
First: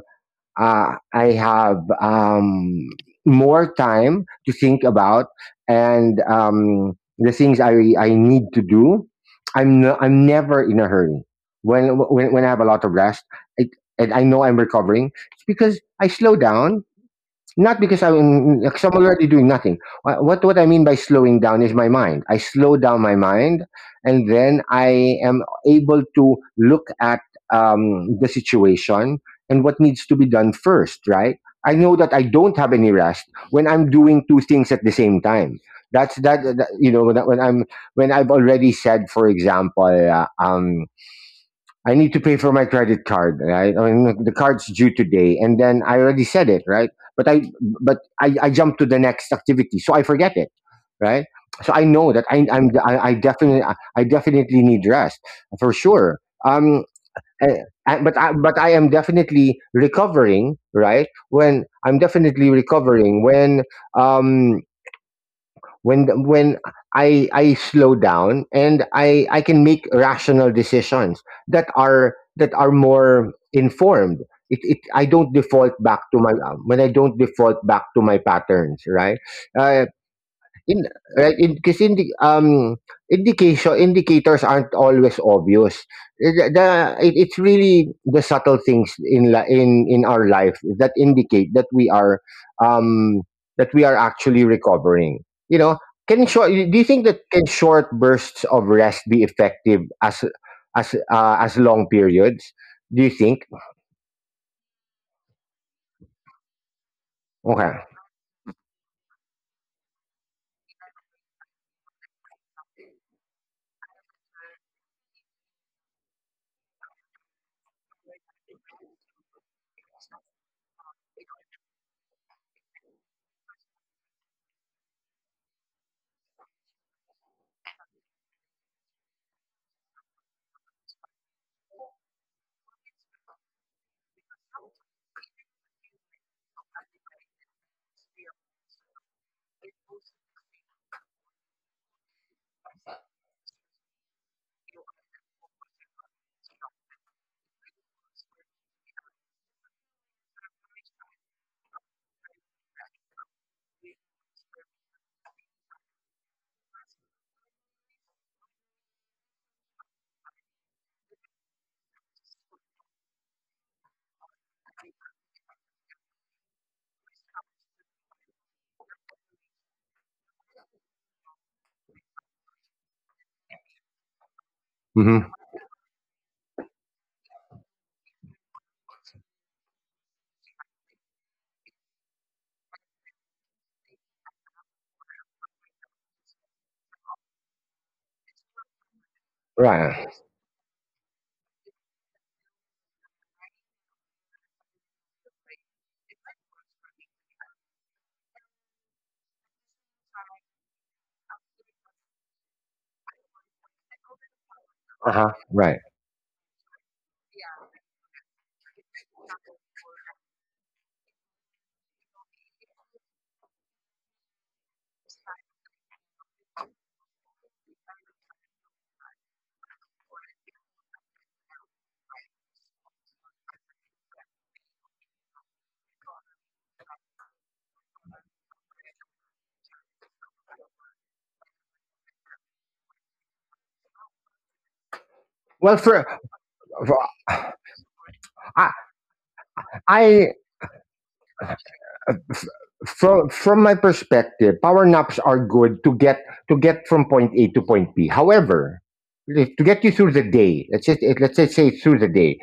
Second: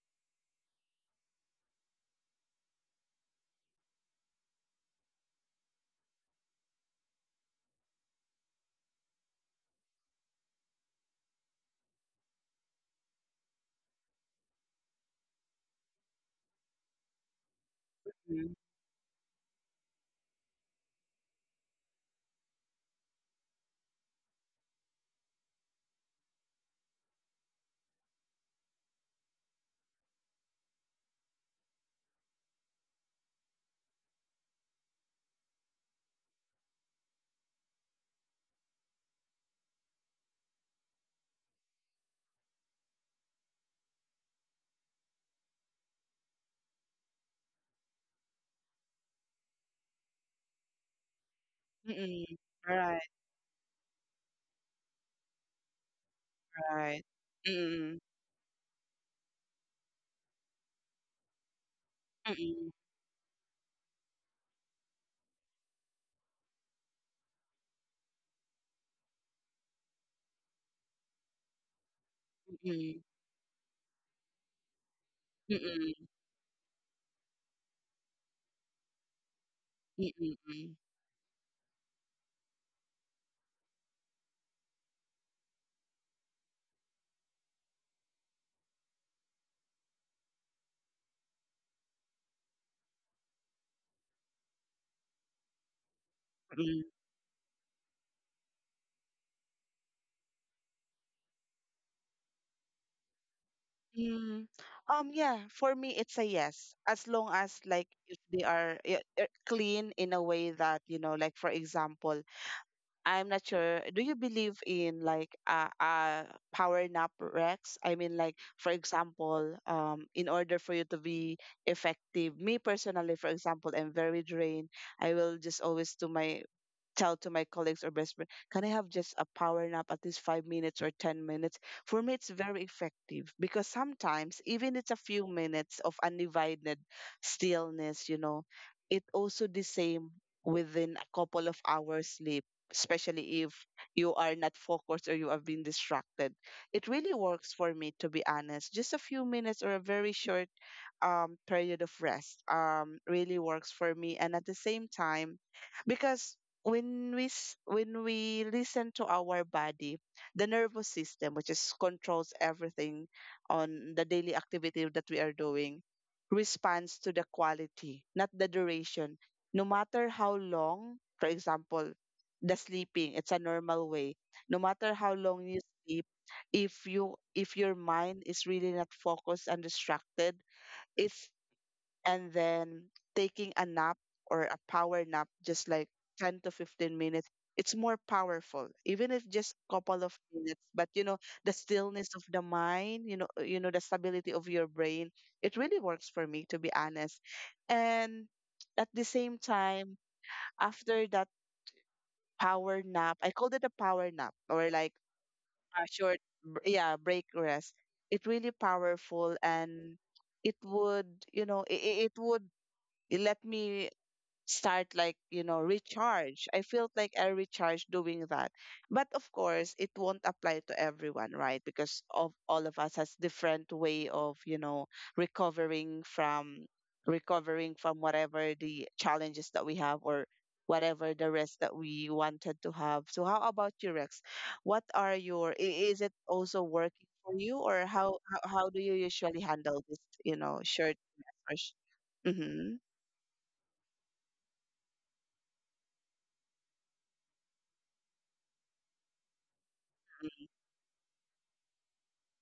Speaker 1: uh, I have more time to think about — and the things I need to do. I'm never in a hurry. When I have a lot of rest, it, and I know I'm recovering, it's because I slow down, not because
Speaker 2: Mhm.
Speaker 1: I'm already doing nothing. What I mean by slowing down is my mind. I slow down my mind, and then I am able to look at the situation and what needs to be done first. Right. I know that I don't have any rest when I'm doing two things at the same time. That's that, that You know, when I've already said, for example, I need to pay for my credit card, right? I mean, the card's due today, and then I already said it, right? But I, I jump to the next activity, so I forget it, right? So I
Speaker 2: Mm,
Speaker 1: know that
Speaker 2: mm, right,
Speaker 1: I definitely — I definitely need rest, for sure. Um,
Speaker 2: right.
Speaker 1: eh,
Speaker 2: Mm.
Speaker 1: but I am definitely recovering, right? When I'm definitely
Speaker 2: Mm.
Speaker 1: recovering um, when I slow down and I can make rational decisions that are
Speaker 2: Mm.
Speaker 1: more informed. It I don't default back
Speaker 2: Mm.
Speaker 1: to my when I don't default back to my patterns, right? Uh,
Speaker 2: Mm. Mm. Mm.
Speaker 1: in right, in because in the indication Indicators aren't always obvious. Eh, The, the it's really the subtle things in la, in our life that indicate um that we are actually recovering. You know, can short
Speaker 2: Mm. Mm, mm,
Speaker 1: do you
Speaker 2: mm,
Speaker 1: think that can short bursts of rest be effective as as long periods? Do you think?
Speaker 2: mm. Yeah, for me it's a yes. As long as
Speaker 1: Okay.
Speaker 2: like if they are yeah, clean in a way that, you know, like for example, I'm not sure, do you believe in like a power nap, Rex? I mean, like for example, in order for you to be effective, me personally for example, I'm very drained. I will just always do my tell to my colleagues or best friend, can I have just a power nap at least 5 minutes or 10 minutes? For me, it's very effective, because sometimes, even it's a few minutes of undivided stillness, you know, it also the same within a couple of hours sleep, especially if you are not focused or you have been distracted. It really works for me, to be honest. Just a few minutes or a very short period of rest really works for me. And at the same time, because when we s- when we listen to our body, the nervous system, which is controls everything on the daily activity that we are doing, responds to the quality, not the duration. No matter how long, for example, the sleeping, it's a normal way, no matter how
Speaker 1: Mhm.
Speaker 2: long you sleep, if you if your mind is really not focused and distracted, it's, and then taking a nap or a power nap, just like 10 to 15 minutes, it's more powerful, even if just couple
Speaker 1: Right.
Speaker 2: of minutes. But you know, the stillness of the mind, you know, the stability of your brain, it really works for me, to be honest. And at the same time, after that power nap, I called it a power nap or like
Speaker 1: Uh-huh. Right.
Speaker 2: a short, yeah, break rest. It really powerful, and it would, you know, it would let me start, like you know recharge. I felt like I recharge doing that. But of course it won't apply to everyone, right? Because of all of us has different way of you know recovering from recovering from whatever the challenges that we have or whatever the rest that we wanted to have. So how about you, Rex, what are your
Speaker 1: Well,
Speaker 2: is it also
Speaker 1: for
Speaker 2: working for you, or how
Speaker 1: I,
Speaker 2: how do you usually handle this,
Speaker 1: I
Speaker 2: you know, short or
Speaker 1: from my perspective, power naps are good to get from point A to point B. However, to get you through the
Speaker 2: mm-hmm.
Speaker 1: day, let's just say through the day,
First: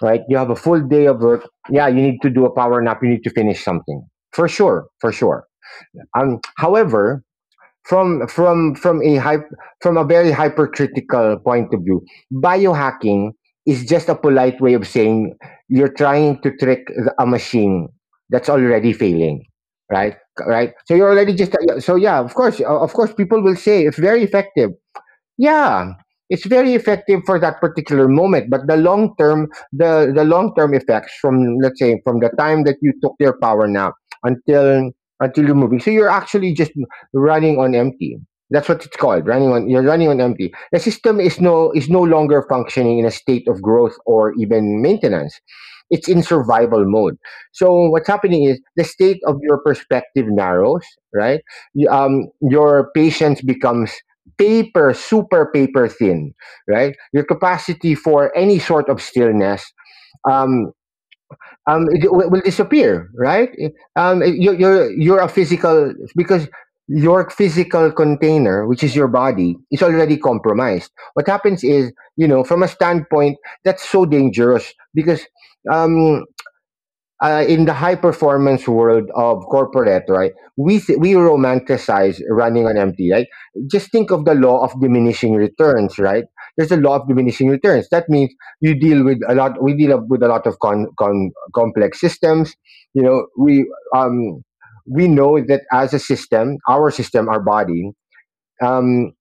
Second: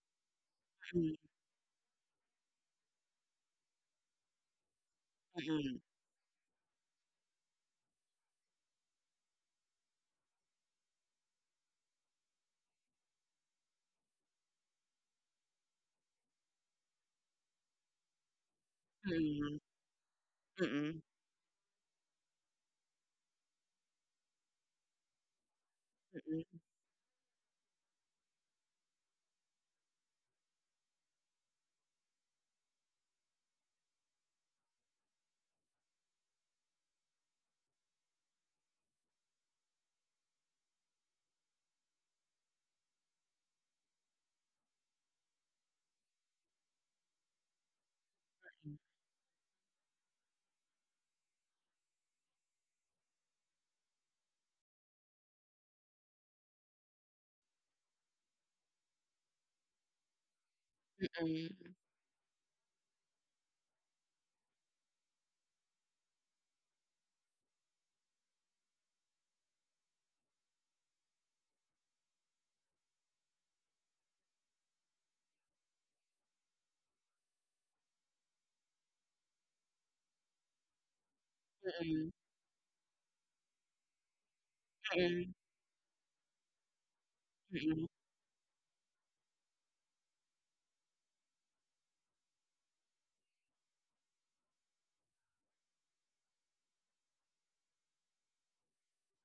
Speaker 1: right? You have a full day of work. Yeah, you need to do a power nap. You need to finish something for sure, for sure. However, from from from a hy- from a very hypercritical point of view, biohacking is just a polite way of saying you're trying to trick a machine that's already failing,
Speaker 2: Mm,
Speaker 1: right?
Speaker 2: mm,
Speaker 1: right so
Speaker 2: mm,
Speaker 1: you're already just so Yeah, of course, of course people will say it's very effective. Yeah, it's
Speaker 2: mm,
Speaker 1: very effective for that particular moment, but the long term, the long term effects, from let's say from the time that you took your power nap until you're moving, so you're actually just running on empty. That's what it's called, running on. You're running on empty. The system is no longer functioning in a state of growth or even maintenance. It's in survival mode. So what's happening is
Speaker 2: mm,
Speaker 1: the state of your perspective narrows, right? Your patience becomes paper, super paper thin, right? Your capacity for any sort of stillness um,
Speaker 2: mm,
Speaker 1: it will disappear, right? You're a physical, because your physical container, which is your body, is already compromised. What happens is, you know, from a standpoint, that's so dangerous because um, in the high performance world of corporate, right? We
Speaker 2: mm,
Speaker 1: romanticize running on empty, right? Just think of the law of diminishing returns, right? There's a law of diminishing
Speaker 2: mm,
Speaker 1: returns. That means you deal with a lot. We deal with a lot of con, con complex systems. You know, um we know that as a system, our body. Um,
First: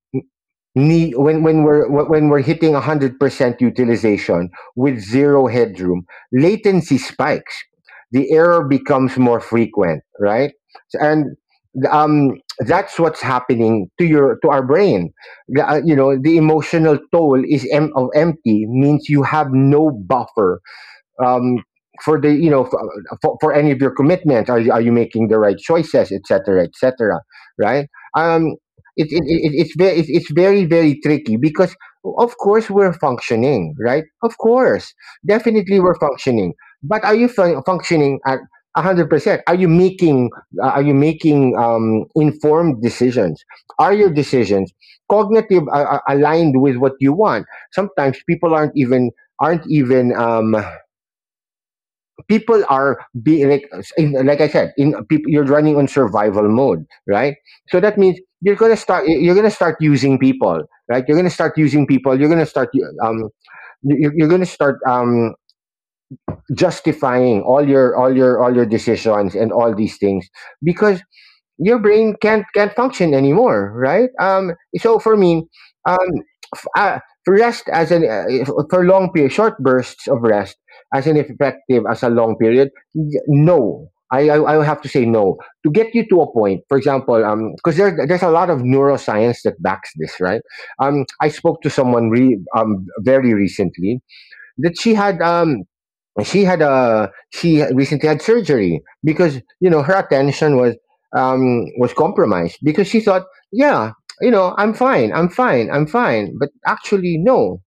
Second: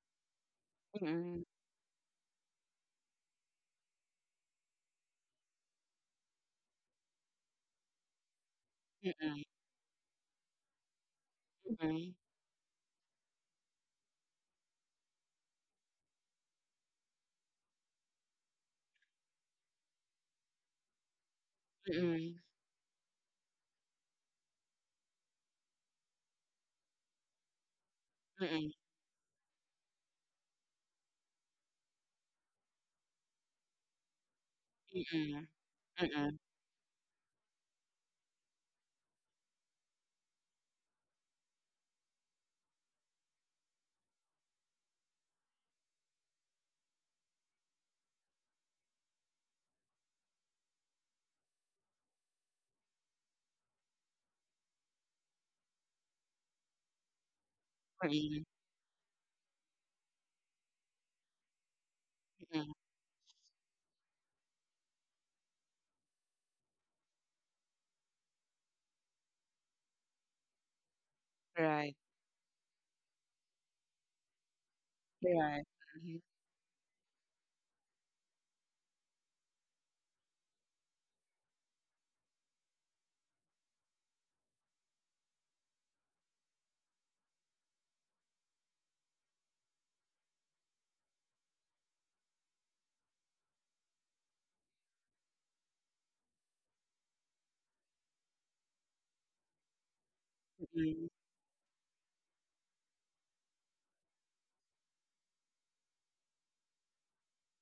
Speaker 2: mm,
Speaker 1: ne- when
Speaker 2: mm,
Speaker 1: when we're wh- when we're hitting 100% utilization with zero headroom, latency spikes, the error becomes more
Speaker 2: mm,
Speaker 1: frequent, right? So- and
Speaker 2: mm,
Speaker 1: That's what's happening to your to our brain. The, you know, the emotional toll of empty means you have no buffer um, for the, you know, for any of your commitments. Are you are you making the right choices, etc, etc, right? um it's very it's very, very tricky because of course we're functioning, right? Of course, definitely we're
Speaker 2: mm, mm,
Speaker 1: functioning, but are you functioning at 100%? Are you making are you making informed decisions? Are your decisions cognitive, aligned with what you want? Sometimes people aren't even aren't even um, people are being like — like I said, in people, you're running on survival mode, right? So that means
Speaker 2: mm,
Speaker 1: you're gonna start using people, right? You're gonna start using people. You're gonna start
Speaker 2: mm.
Speaker 1: um you're gonna start justifying all your all your all your decisions and all these things because your
Speaker 2: Right,
Speaker 1: brain can't function anymore, right? So for me,
Speaker 2: right.
Speaker 1: um,
Speaker 2: Mhm,
Speaker 1: f- uh, rest as an if- for long period, short bursts of rest as an effective as a long period. No, I would have to say no. To get you to a point, for example, because there, there's a lot of neuroscience that backs this, right? I spoke to someone very recently — that she had and she had a — she recently had surgery because, you know, her attention
Speaker 2: mhm.
Speaker 1: was compromised because she thought, yeah, you know, I'm fine, but actually no.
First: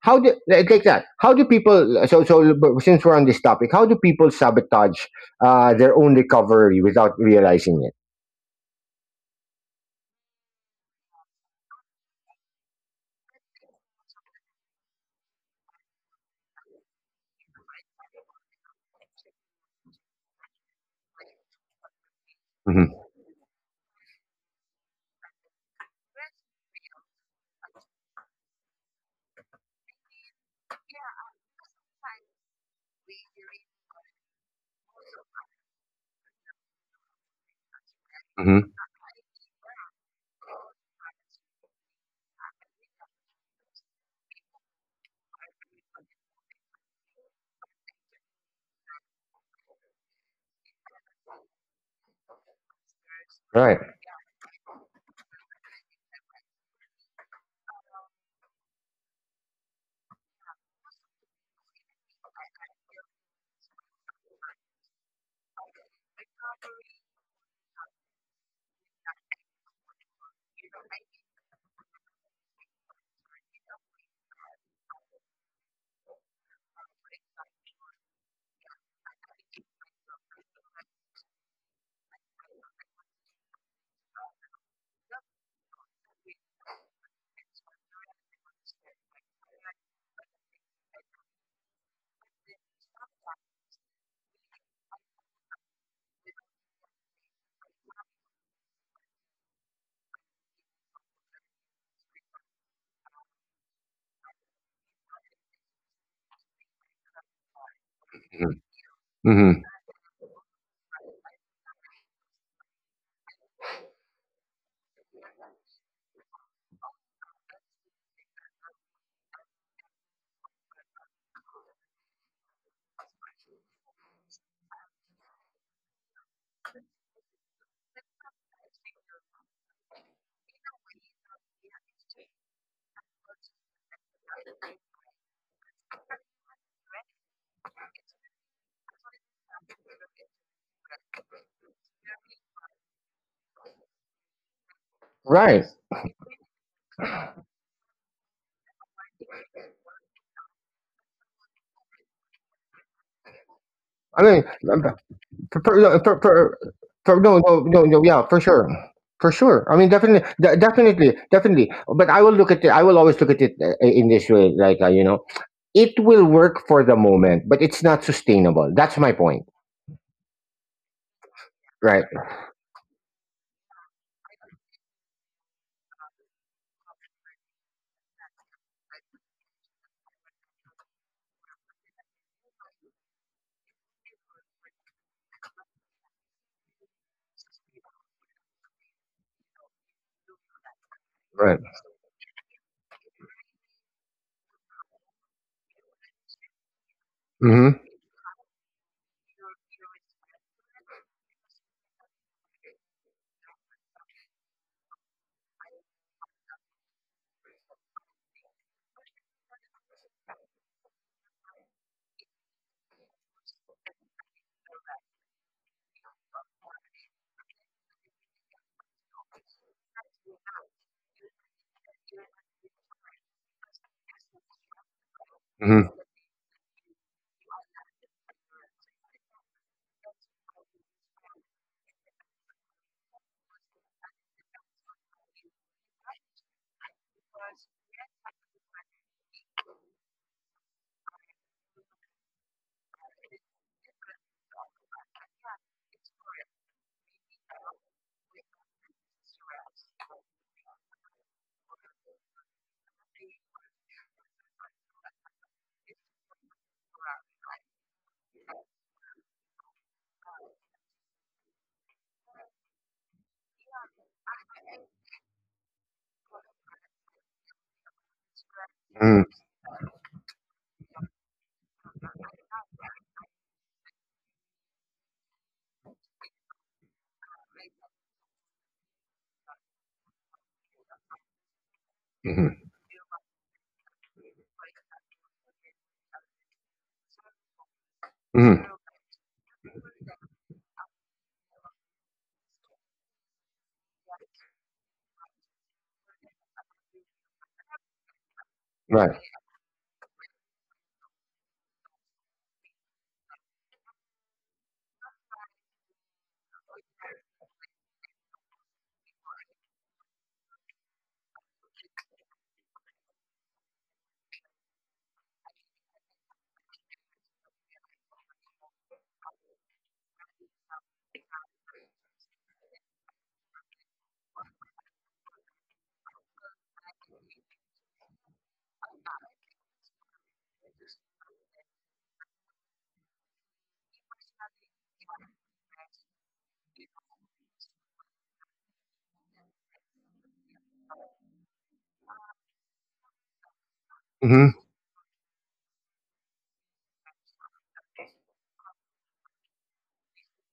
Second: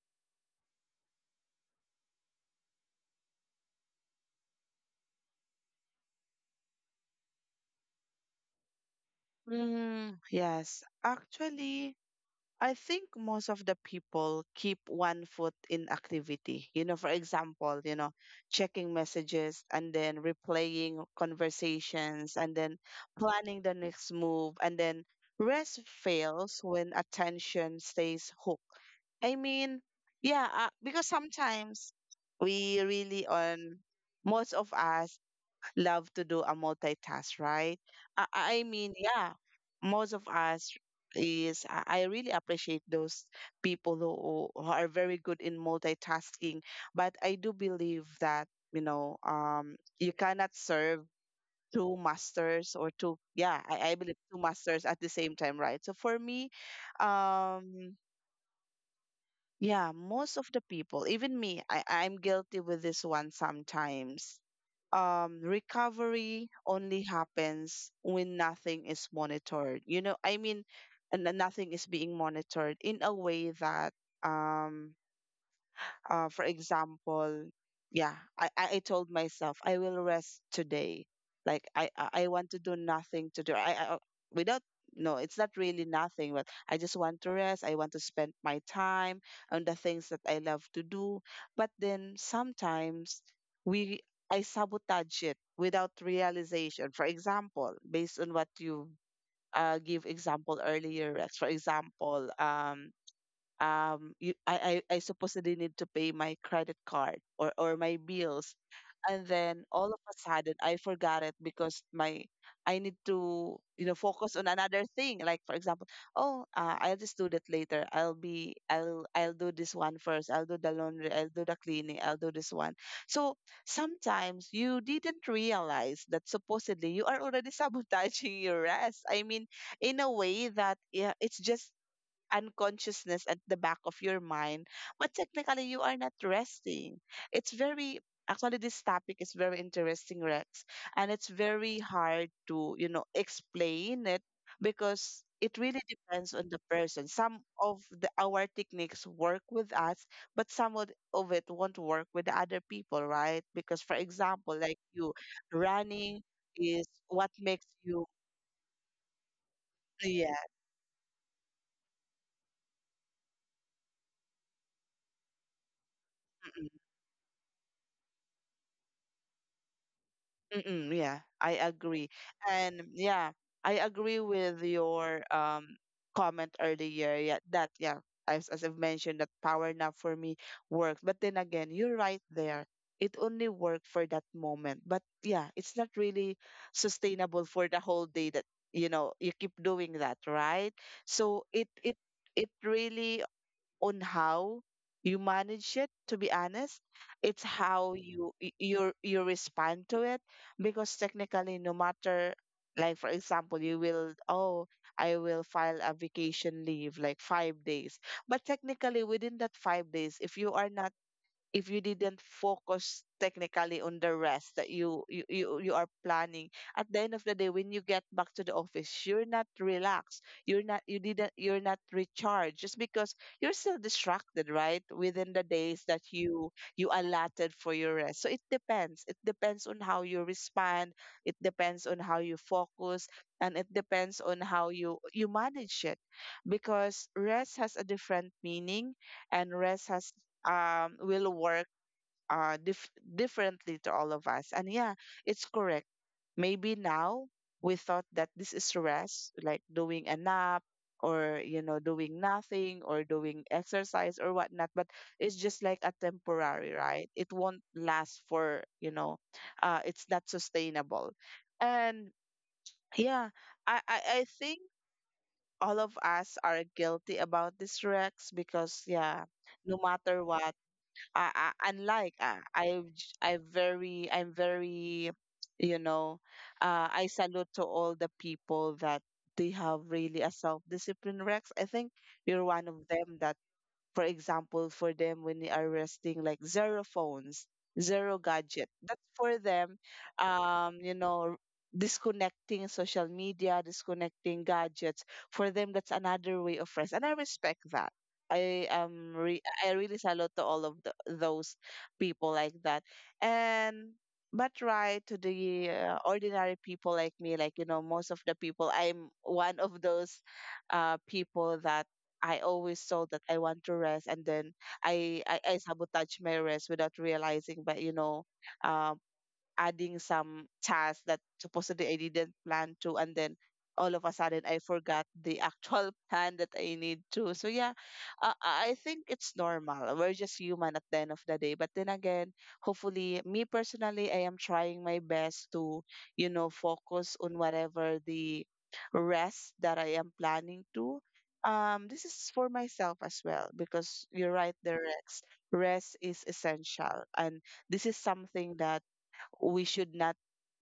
Speaker 1: how do like that how do people so so But since we're on this topic, how do people sabotage their own recovery without realizing it?
Speaker 2: Mm, yes, actually, I think most of the people keep one foot in activity. You know, for example, you know, checking messages and then replaying conversations and then
Speaker 1: Mm-hmm.
Speaker 2: planning the next move and then rest fails when attention stays hooked. I mean, yeah, because sometimes we really on most of us love to do a multitask, right? I,
Speaker 1: Mm-hmm.
Speaker 2: I mean, yeah, most of us is I really appreciate those people who are very good in multitasking, but I do believe that you cannot serve two masters or two yeah
Speaker 1: Right.
Speaker 2: I believe two masters at the same time, right? So for me um yeah, most of the people, even me, I'm guilty with this one sometimes. Recovery only happens when nothing is monitored. You know, I mean, and then nothing is being monitored in a way that um, for example, yeah, I told myself I will rest today. Like I want to do nothing to do. I without No, it's not really nothing, but I just want to rest. I want to spend my time on the things that I love to do. But then sometimes we I sabotage it without realization. For example, based on what you give example earlier, Rex. For example, I supposedly need to pay my credit card or my bills, and then
Speaker 1: Mm-hmm.
Speaker 2: all of a sudden I forgot it because my I need to focus on another thing. Like for example, oh, I'll just do that later. I'll be I'll do this one first. I'll do the laundry. I'll do the cleaning. I'll do this one. So sometimes you didn't realize that supposedly you are already sabotaging your rest, I mean, in a way that yeah, it's just unconsciousness at the back of your mind, but technically you are not resting. It's very Actually, this topic is very interesting, Rex, and it's very hard to explain it because it
Speaker 1: Right.
Speaker 2: really depends on the person. Some of the our techniques work with us, but some of it won't work with the other people, right? Because for
Speaker 1: i mean
Speaker 2: example, like you
Speaker 1: For,
Speaker 2: running is what
Speaker 1: no, no,
Speaker 2: makes
Speaker 1: no, no,
Speaker 2: you
Speaker 1: yeah, for sure. For sure. I mean, definitely,
Speaker 2: yeah.
Speaker 1: definitely, definitely. But I will look at it, I will always look at it in this way, it will work for the moment, but it's not sustainable. That's my point.
Speaker 2: Mm-mm, yeah, I agree.
Speaker 1: Right,
Speaker 2: And yeah, I agree with your comment earlier. Yeah, that yeah, as I've mentioned, that power nap for me works. But then again, you're right there. It only worked for that moment. But yeah, it's not really sustainable for the whole day that you keep doing that, right? So
Speaker 1: right.
Speaker 2: it really on how you manage it, to be honest. It's
Speaker 1: Mm-hmm,
Speaker 2: how you you respond to it because technically no matter, like for example, you will oh I will file a vacation leave like 5 days. But technically within that 5 days, if you are not, if you didn't focus technically on the rest that you are planning, at the end of the day when you get back to the office, you're not relaxed, you're not recharged just because you're still distracted, right, within the days
Speaker 1: mm-hmm,
Speaker 2: that you allotted for your rest. So it depends, it depends on how you respond. It depends on how you focus. And it depends on how you manage it because rest has a different meaning. And rest has will work differently to all of us. And yeah, it's correct. Maybe now we thought that this is rest, like doing a nap or you know, doing nothing or doing exercise or whatnot, but it's just like a temporary, right? It won't last for you know, it's not sustainable. And yeah, I think all of us are guilty about this, Rex, because yeah,
Speaker 1: mm-hmm,
Speaker 2: no matter what, I unlike I very I'm very you know, I salute to all the people that they have really a self discipline, Rex. I think you're one
Speaker 1: mm-hmm.
Speaker 2: of them that, for example, for them when they are resting, like zero phones, zero gadget.
Speaker 1: Mm-hmm.
Speaker 2: That's for them, you know, disconnecting social media, disconnecting gadgets. For them, that's another way of rest, and I respect that.
Speaker 1: Right.
Speaker 2: I really salute to all of the, those people like that. And but right, to the ordinary people like me, like you know, most of the people, I'm one of those people that I always thought that I want to rest, and then I sabotage my rest without realizing. But you know, um, adding some tasks that supposedly I didn't plan to, and then all of a sudden I forgot the actual plan that I need to. So yeah, I think it's normal. We're just human at the end of the day. But then again, hopefully, me personally, I am trying my best to, you know, focus on whatever the rest that I am planning to. This is for myself as well because you're right,
Speaker 1: Mm-hmm.
Speaker 2: The Rex. Rest is essential, and this is something that we should not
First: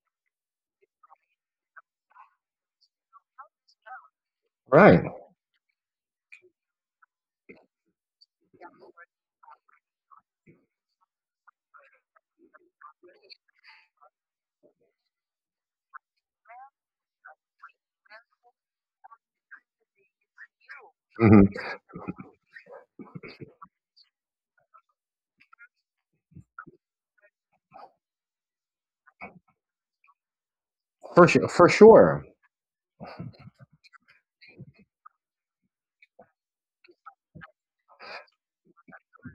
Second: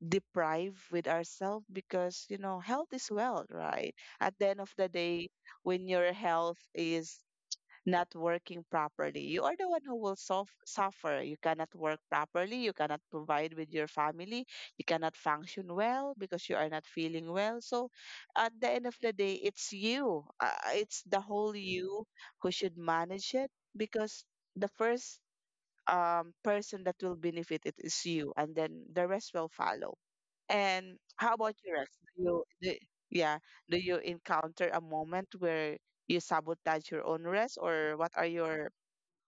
Speaker 2: deprive with ourselves because you know health is wealth, right, at the end of the
Speaker 1: Right.
Speaker 2: day. When your health is not working properly, you are the one who will suffer. You cannot work properly. You cannot provide with your family. You cannot function well because you are not feeling well. So at the end of the day, it's you, it's the whole
Speaker 1: Mm-hmm.
Speaker 2: you who should manage it because the first person that will benefit it is you, and then the rest will follow. And
Speaker 1: For
Speaker 2: how
Speaker 1: sure.
Speaker 2: about
Speaker 1: For
Speaker 2: you, Rex?
Speaker 1: sure.
Speaker 2: Do you, do, yeah, do you encounter a moment where you sabotage your own rest, or what are your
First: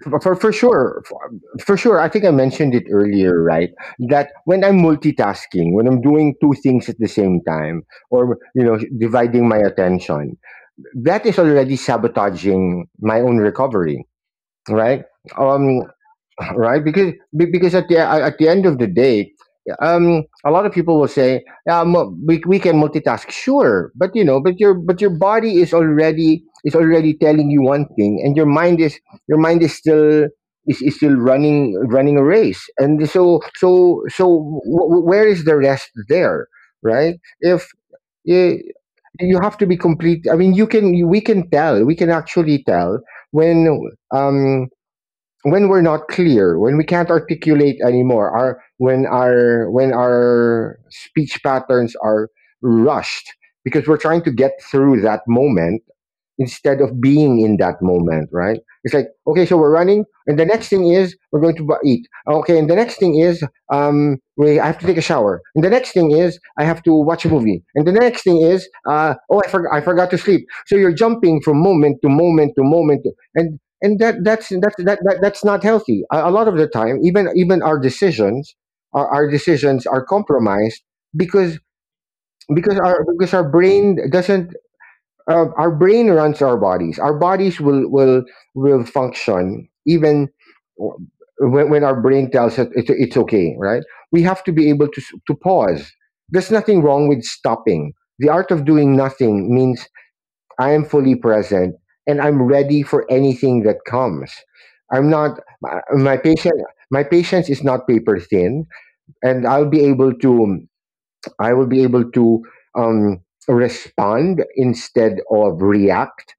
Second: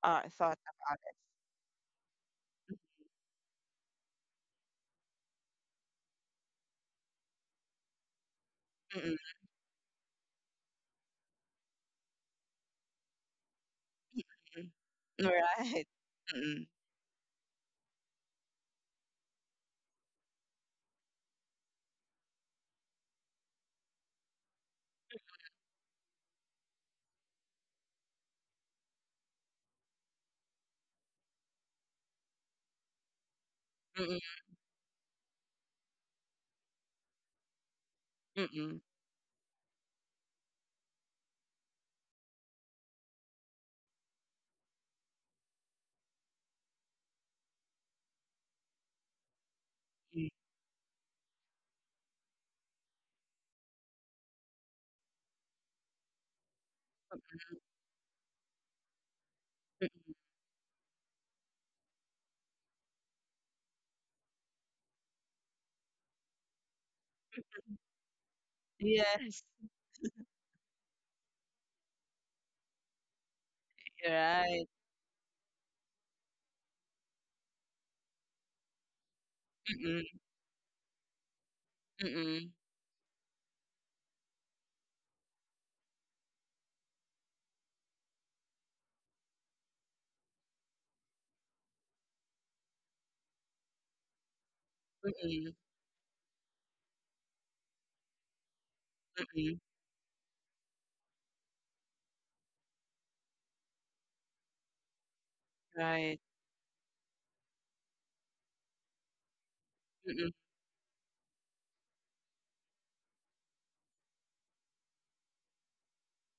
Speaker 1: for for
Speaker 2: thought about
Speaker 1: sure for, for sure, I think I mentioned it earlier, right? That when I'm multitasking, when I'm doing two things at the same time, or you know,
Speaker 2: it? Mm-mm.
Speaker 1: dividing my attention, that is already sabotaging my own recovery, right? Um,
Speaker 2: Right. Mm-mm.
Speaker 1: right? Because at the end of the day, a lot of people will say, yeah, we can multitask, sure, but you know, but your body is already telling you one thing, and your mind is still is still running a race, and so so so
Speaker 2: Mm-mm.
Speaker 1: w- w- where is the rest there, right? If eh,
Speaker 2: Mm-mm.
Speaker 1: you have to be complete. I mean, you can we can tell, we can actually tell when um when we're not clear, when we can't articulate anymore, our when our when
Speaker 2: Mm-mm.
Speaker 1: our speech patterns are rushed, because we're trying to get through that moment instead of being in that moment, right? It's like, okay, so we're running,
Speaker 2: Mm-mm.
Speaker 1: and the next thing is we're going to eat. Okay, and the next thing is we, I have to take a shower, and the next thing is I have to watch a movie, and the next thing is
Speaker 2: Yes.
Speaker 1: oh, I forgot. I forgot to sleep. So you're jumping from moment to moment to moment, and
Speaker 2: You're
Speaker 1: that
Speaker 2: right.
Speaker 1: that's that, that that's not healthy. A lot of the time, even our decisions, our decisions
Speaker 2: Mm-mm.
Speaker 1: are compromised because
Speaker 2: Mm-mm.
Speaker 1: because our brain doesn't our brain runs our bodies. Our bodies will will function even w- when, our brain tells us it's okay, right? We have to be able to to
Speaker 2: Mm-mm.
Speaker 1: pause. There's nothing wrong with stopping. The art of doing nothing
Speaker 2: Mm-mm.
Speaker 1: means I am fully present and I'm ready for anything that comes. I'm not my, my
Speaker 2: Right.
Speaker 1: patient. My patience is not paper thin, and I'll be able
Speaker 2: Mm-mm.
Speaker 1: to. I will be able to um, respond instead of react.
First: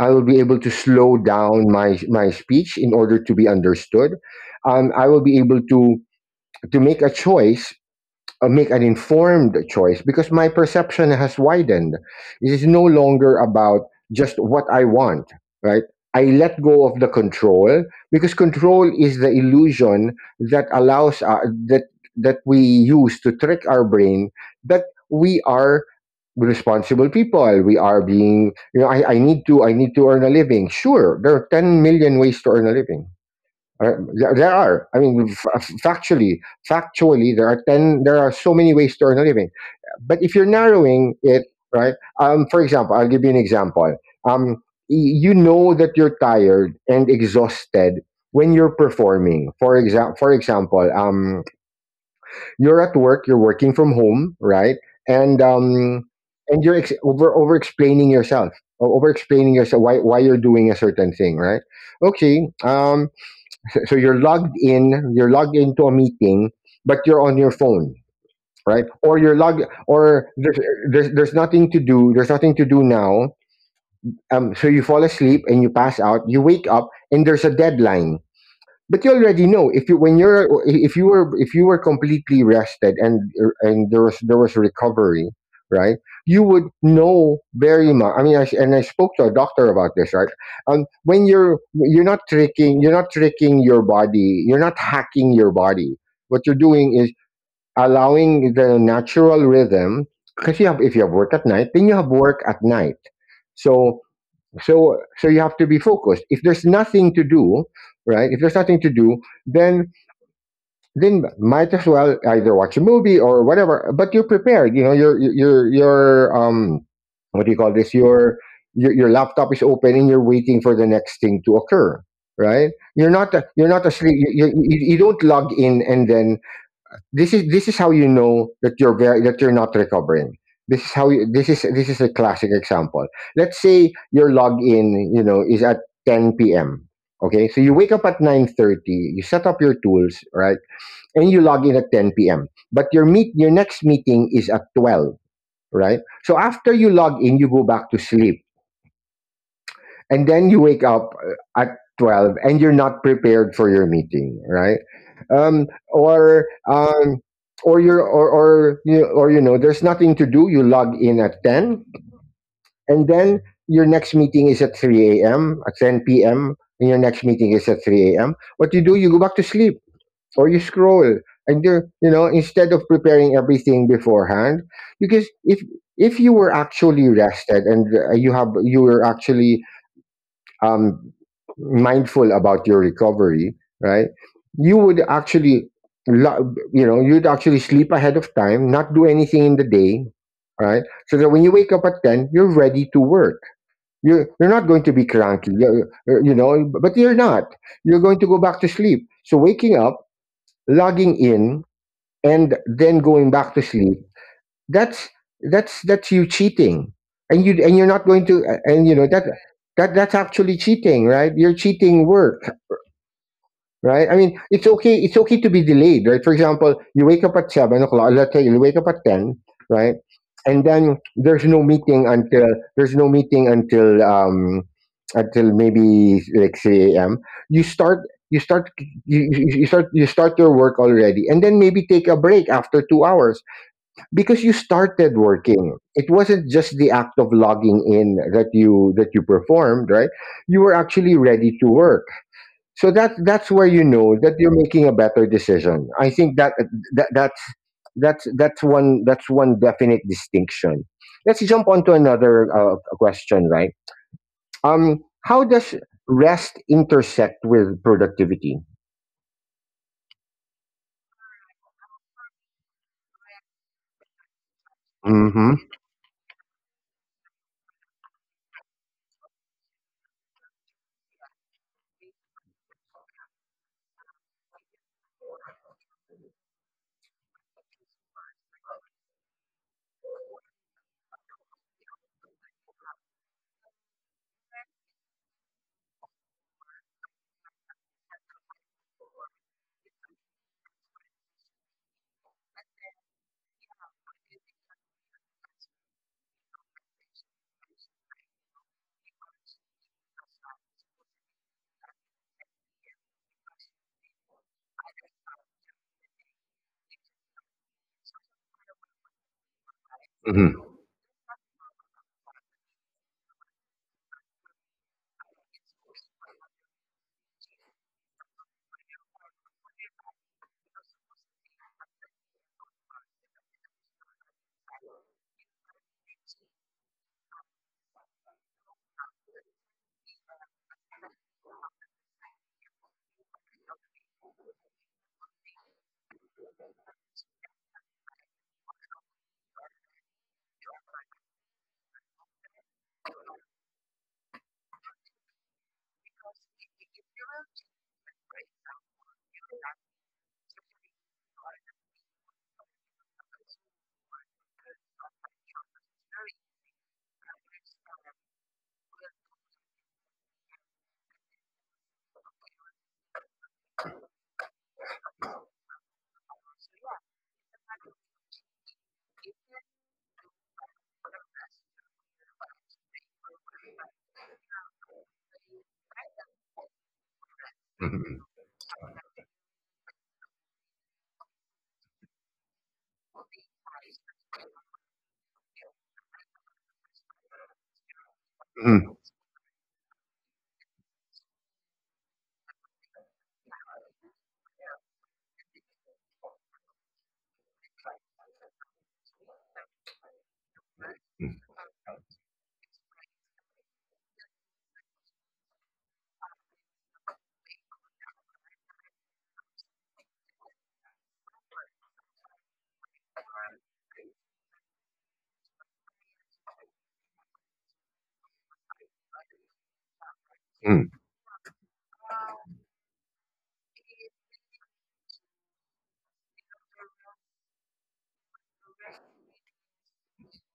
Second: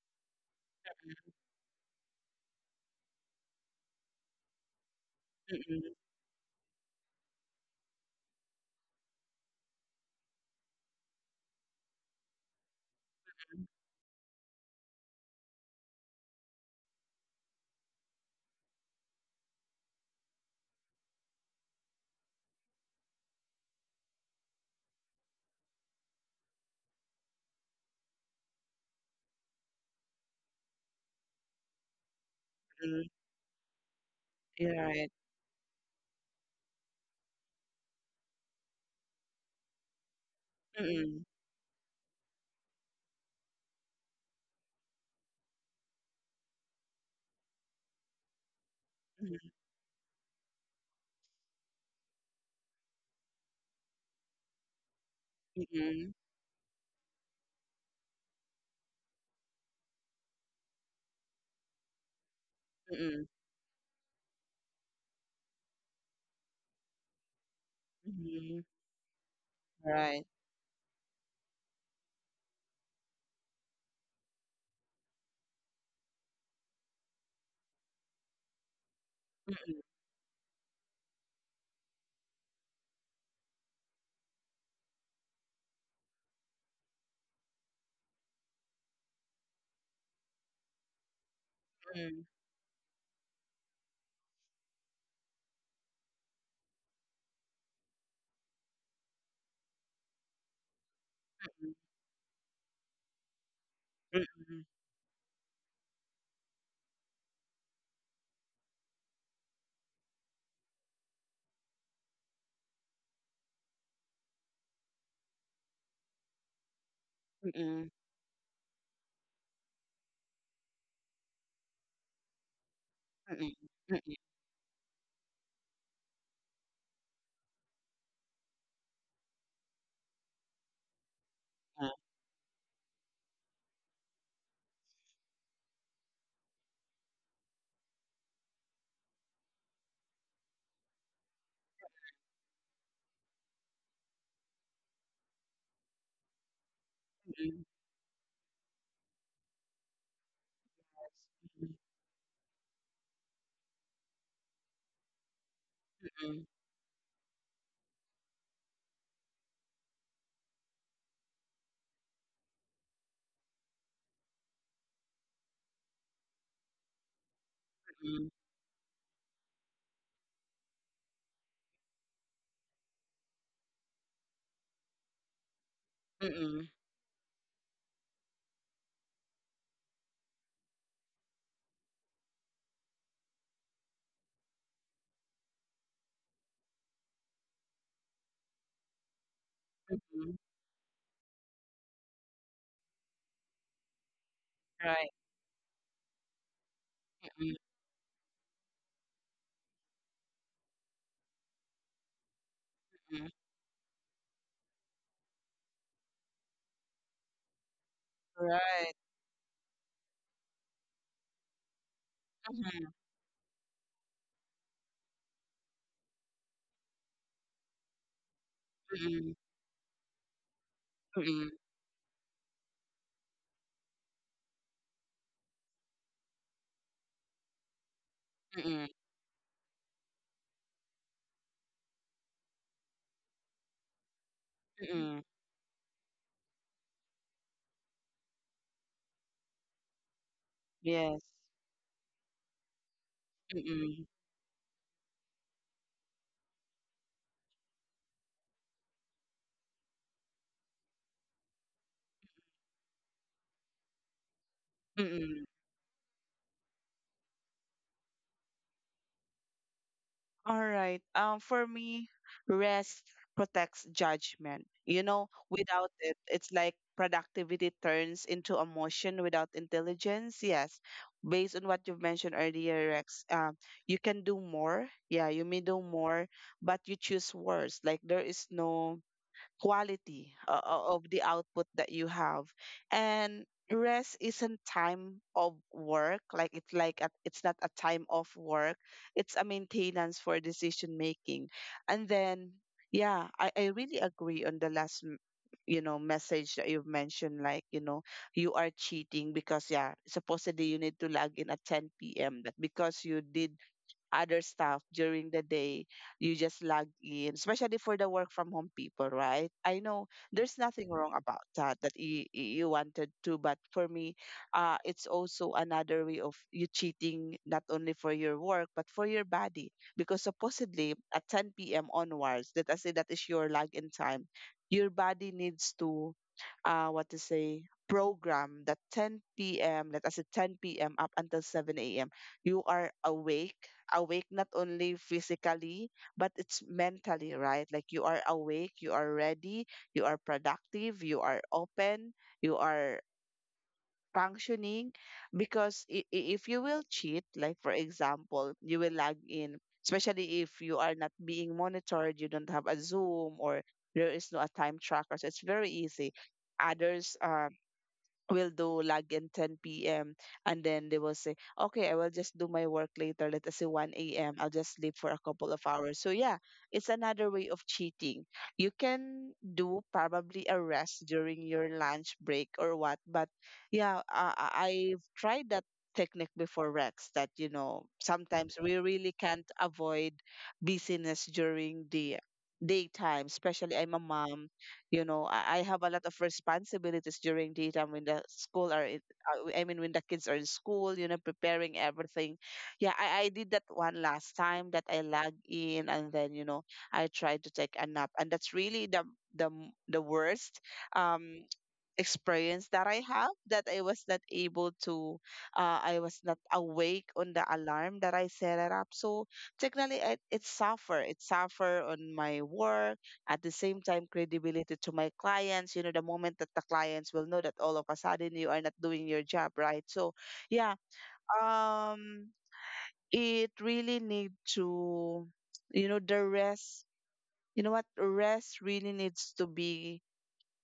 Speaker 1: I will be able to slow down my speech in order to be understood. I will be able
Speaker 2: Mm-mm.
Speaker 1: to make a choice, make an informed choice because my perception has widened. It is no longer about just what I want, right? I let go of the control because control is the illusion that allows that that we use to trick our brain that we are responsible people. We are being, you know, I need to earn a living. Sure, there are 10 million ways to earn a living,
Speaker 2: Mm-mm.
Speaker 1: there
Speaker 2: You're
Speaker 1: are. I
Speaker 2: right.
Speaker 1: mean, factually, factually, there are 10. There are so many ways to earn a living, but if you're narrowing
Speaker 2: Mm-mm.
Speaker 1: it, right? For example, I'll give you an example. Um, you know that you're tired and exhausted when you're
Speaker 2: Mm-mm.
Speaker 1: performing. For example, you're at work. You're working from home, right? And um,
Speaker 2: Mm-mm.
Speaker 1: and you're over explaining yourself, over explaining yourself why you're doing a certain thing, right? Okay.
Speaker 2: Mm-mm.
Speaker 1: So you're logged in, you're logged into a meeting, but you're on your phone,
Speaker 2: Mm-mm.
Speaker 1: right? Or you're logged,
Speaker 2: Right.
Speaker 1: there's nothing to do. There's nothing to do now. So you fall asleep and you pass out. You wake up and there's a deadline, but you already know
Speaker 2: Mm-mm,
Speaker 1: if you when you're if you were completely rested, and there was there was recovery, right? You would know very much. I mean, I, s- and I spoke to a doctor about this, right? Um, when you're
Speaker 2: mm-mm,
Speaker 1: you're not tricking your body, you're not hacking your body. What you're doing is allowing the natural rhythm, because you have if you have work at night, then you have work at night. so
Speaker 2: mm-mm,
Speaker 1: so so you have to be focused. If there's nothing to do, right? If there's nothing to do, then might as well either watch a movie or whatever, but you're prepared. You know your your um, what do you call
Speaker 2: mm-mm,
Speaker 1: this? Your your laptop is open and you're waiting for the next thing to occur, right?
Speaker 2: mm-mm,
Speaker 1: You're not
Speaker 2: mm-mm,
Speaker 1: asleep. You, You don't log in and then, this is how you know that you're very that you're not recovering. This is
Speaker 2: uh,
Speaker 1: this is a classic example. Let's say your login, you know, is at 10 p.m. Okay, so you wake up at 9:30, you set up your tools, right? And you log in at 10 p.m., but your meet your next meeting is at 12, right? So after you log in, you
Speaker 2: mm-mm,
Speaker 1: go back to sleep, and then you wake up at 12, and you're not prepared for your meeting, right? Um,
Speaker 2: mm-mm,
Speaker 1: or um, or you're or you know, there's nothing to do, you log in at 10, and then your next meeting is at 3 a.m. At 10 p.m., and your next meeting is at
Speaker 2: mm-mm,
Speaker 1: 3 a.m., what you do, you go back to sleep, or you scroll, and you know, instead of preparing everything beforehand. Because if you were
Speaker 2: mm-mm,
Speaker 1: actually rested, and you have you were actually um, mindful about your recovery, right? You would actually, you know, you'd actually sleep ahead of time, not do anything in the day,
Speaker 2: mm-mm,
Speaker 1: right? So that when you wake up at 10, you're ready to work. You're not going to be
Speaker 2: Right.
Speaker 1: cranky, you, you know, but you're not.
Speaker 2: Mm-mm,
Speaker 1: You're going to go back to sleep. So waking up, logging in, and then
Speaker 2: mm-mm,
Speaker 1: going back to sleep, that's that's you cheating, and you're not going to, and
Speaker 2: Right.
Speaker 1: you know that that's actually cheating, right? You're cheating work,
Speaker 2: Mm-mm,
Speaker 1: right? I mean, it's okay, it's okay to be delayed, right? For example, you wake up at 7 o'clock, let's say you wake up at
Speaker 2: mm-mm,
Speaker 1: ten, right? And then there's
Speaker 2: mm-mm,
Speaker 1: no meeting until um, until maybe like 3 a.m., you start you start
Speaker 2: mm-mm,
Speaker 1: you start your work already, and then maybe take a break after 2 hours, because you started
Speaker 2: mm-mm,
Speaker 1: working. It wasn't just the act of logging in that you performed, right? You were
Speaker 2: Yes.
Speaker 1: actually ready to work. So that that's where you
Speaker 2: Mm-mm,
Speaker 1: know that you're making a better decision. I think that that's that's one, definite distinction. Let's jump on to another question, right? Um,
Speaker 2: mm-mm,
Speaker 1: how does rest intersect with productivity?
Speaker 2: All right. For me, rest protects judgment. You know,
Speaker 1: Hmm.
Speaker 2: without it, it's like productivity turns into emotion without intelligence. Yes. Based on what you've mentioned earlier, Rex, you can do more. Yeah, you may do more, but you choose worse. Like there is no quality of the output that you have. And rest isn't time of work, like it's like a, it's not a time off work, it's a maintenance for decision making. And then yeah, I really agree on the last you know message that you've mentioned, like you know you are cheating because yeah supposedly you need to log in at 10 p.m that because you did other stuff during the day. You just log in, especially for the work from home people, right? I know there's
Speaker 1: Hmm.
Speaker 2: nothing wrong about that that you wanted to, but for me, it's also another way of you cheating not only for your work but for your body because supposedly at 10 p.m. onwards, let us say that is your login time. Your body needs to what to say, program that 10 p.m., let us say 10 p.m. up until 7 a.m., you are awake, awake not only physically, but it's mentally, right? Like you are awake, you are ready, you are productive, you are open, you are functioning because if you will cheat, like for example, you will log in, especially if you are not being monitored, you don't have a zoom, or there is no a time tracker, so it's very easy. Others will do log in 10 p.m. and then they will say, okay, I will just do my work later. Let us say 1 a.m. I'll just sleep for a couple of hours. So yeah, it's another way of cheating. You can do probably a rest during your lunch break or what, but yeah, I've tried that technique before, Rex, that you know sometimes we really can't avoid busyness during the daytime, especially I'm a mom. You know, I have a lot of responsibilities during daytime when the school are in- I mean when the kids are in school, you know, preparing everything. Yeah, I did that one last time, that I lag in, and then you know I tried to take a nap, and that's really the the worst um experience that I have, that I was not able to I was not awake on the alarm that I set it up. So technically it suffer. It suffer on my work. At the same time, credibility to my clients. You know, the moment that the clients will know that all of a sudden you are not doing your job, right? So yeah,
Speaker 1: Hmm.
Speaker 2: um it really need to you know the rest. You know what rest really needs to be,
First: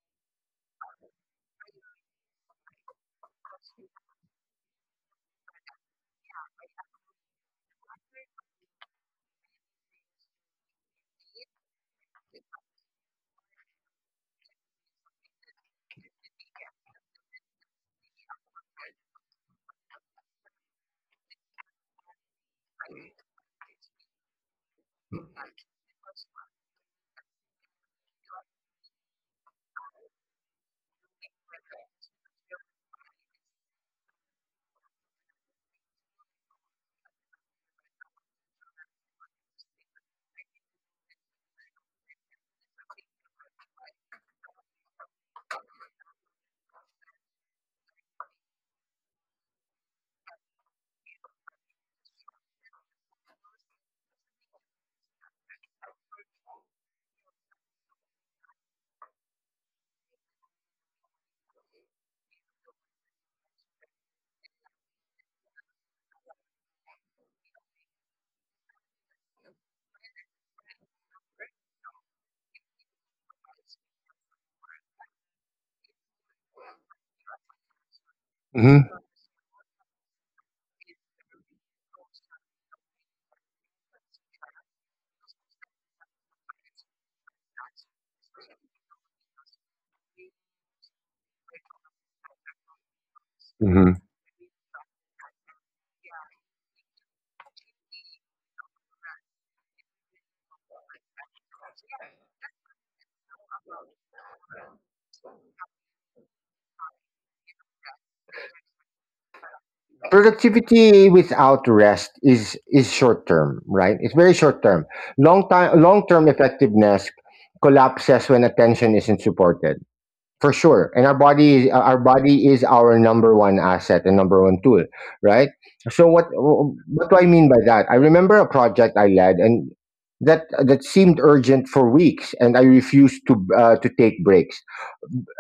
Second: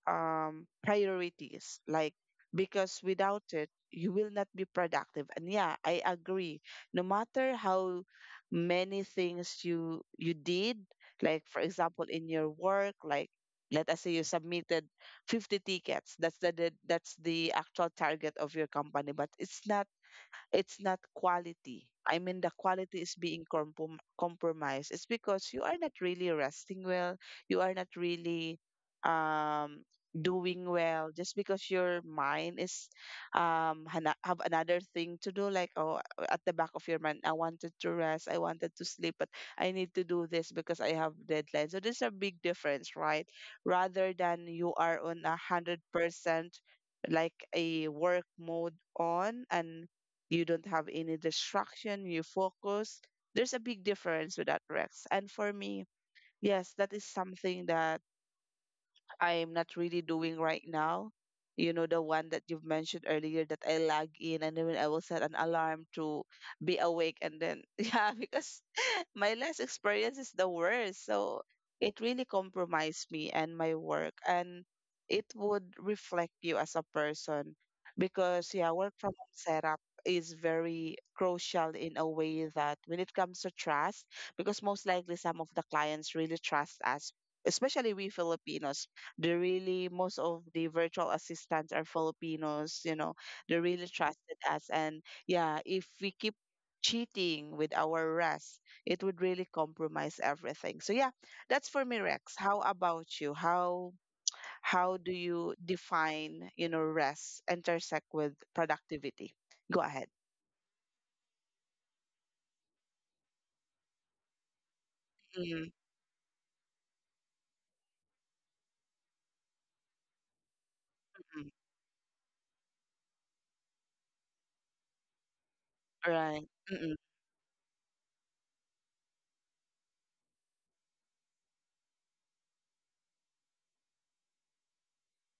Speaker 2: priorities. Like, because without it, you will not be productive. And yeah, I agree. No matter how many things you did, like for example in your work, like let us say you submitted 50 tickets. That's the that's the actual target of your company, but it's not, it's not quality. I mean, the quality is being compromised. It's because you are not really resting well. You are not really um, doing well, just because your mind is have another thing to do, like, oh, at the back of your mind, I wanted to rest, I wanted to sleep, but I need to do this because I have deadline. So there's a big difference, right? Rather than you are on 100%, like a work mode on, and you don't have any distraction, you focus. There's a big difference with that, Rex. And for me, yes, that is something that I'm not really doing right now. You know, the one that you've mentioned earlier, that I log in and then I will set an alarm to be awake. And then, yeah, because my last experience is the worst. So it really compromised me and my work. And it would reflect you as a person, because, yeah, work from home setup is very crucial in a way that when it comes to trust, because most likely some of the clients really trust us, especially we Filipinos. They really, most of the virtual assistants are Filipinos, they really
Speaker 1: Hmm.
Speaker 2: trusted us. And yeah, if we keep cheating with our rest, it would really compromise everything. So yeah, that's for me, Rex. How about you? How do you define rest intersect with productivity? Go ahead.
Speaker 1: Productivity without rest is short term, right? It's very short term.
Speaker 2: Mm.
Speaker 1: Long term effectiveness collapses when attention isn't supported, for sure. And our
Speaker 2: Mm.
Speaker 1: body is our body is our number one asset and number one tool, right? So what
Speaker 2: Right. Mm.
Speaker 1: do I mean by that? I remember a project I led, and that seemed urgent for weeks, and I refused to take breaks.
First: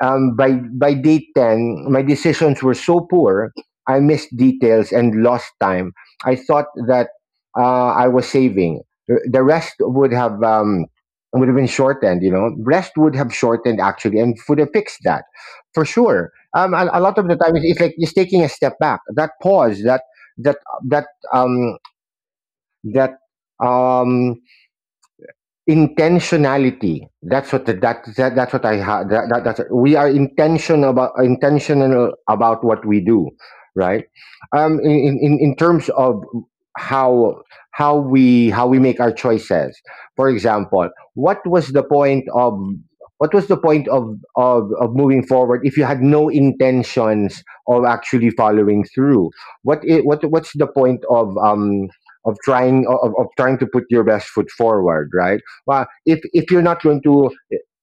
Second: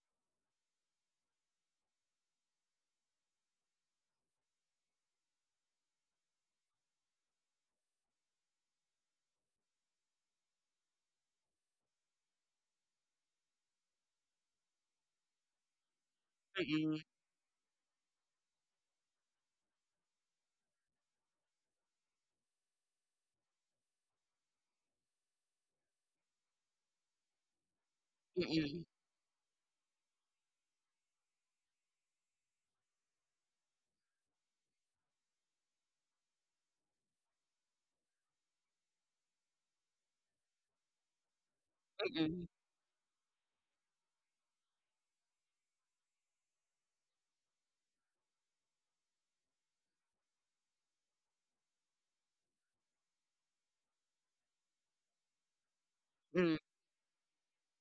Speaker 1: Um, by day 10, my decisions were so poor. I missed details and lost time. I thought that I was saving. The rest would have been shortened. You know, rest would have shortened actually, and would have fixed that, for sure.
Speaker 2: Mm.
Speaker 1: A
Speaker 2: Mm.
Speaker 1: lot of the time, it's like just taking a step back. That pause, that that that um, that um, intentionality. That's what the, that, that that's what I
Speaker 2: Mm.
Speaker 1: had. That's, we are intentional about, intentional about what we do, right? In terms of how how we, how we make our choices. For example, what was the point
Speaker 2: Mm.
Speaker 1: of, what was the point of moving forward if you had no intentions of actually following through? What's the point of trying, of trying to put your best foot forward, right? Well,
Speaker 2: Mm.
Speaker 1: if
Speaker 2: Mm.
Speaker 1: you're not going to,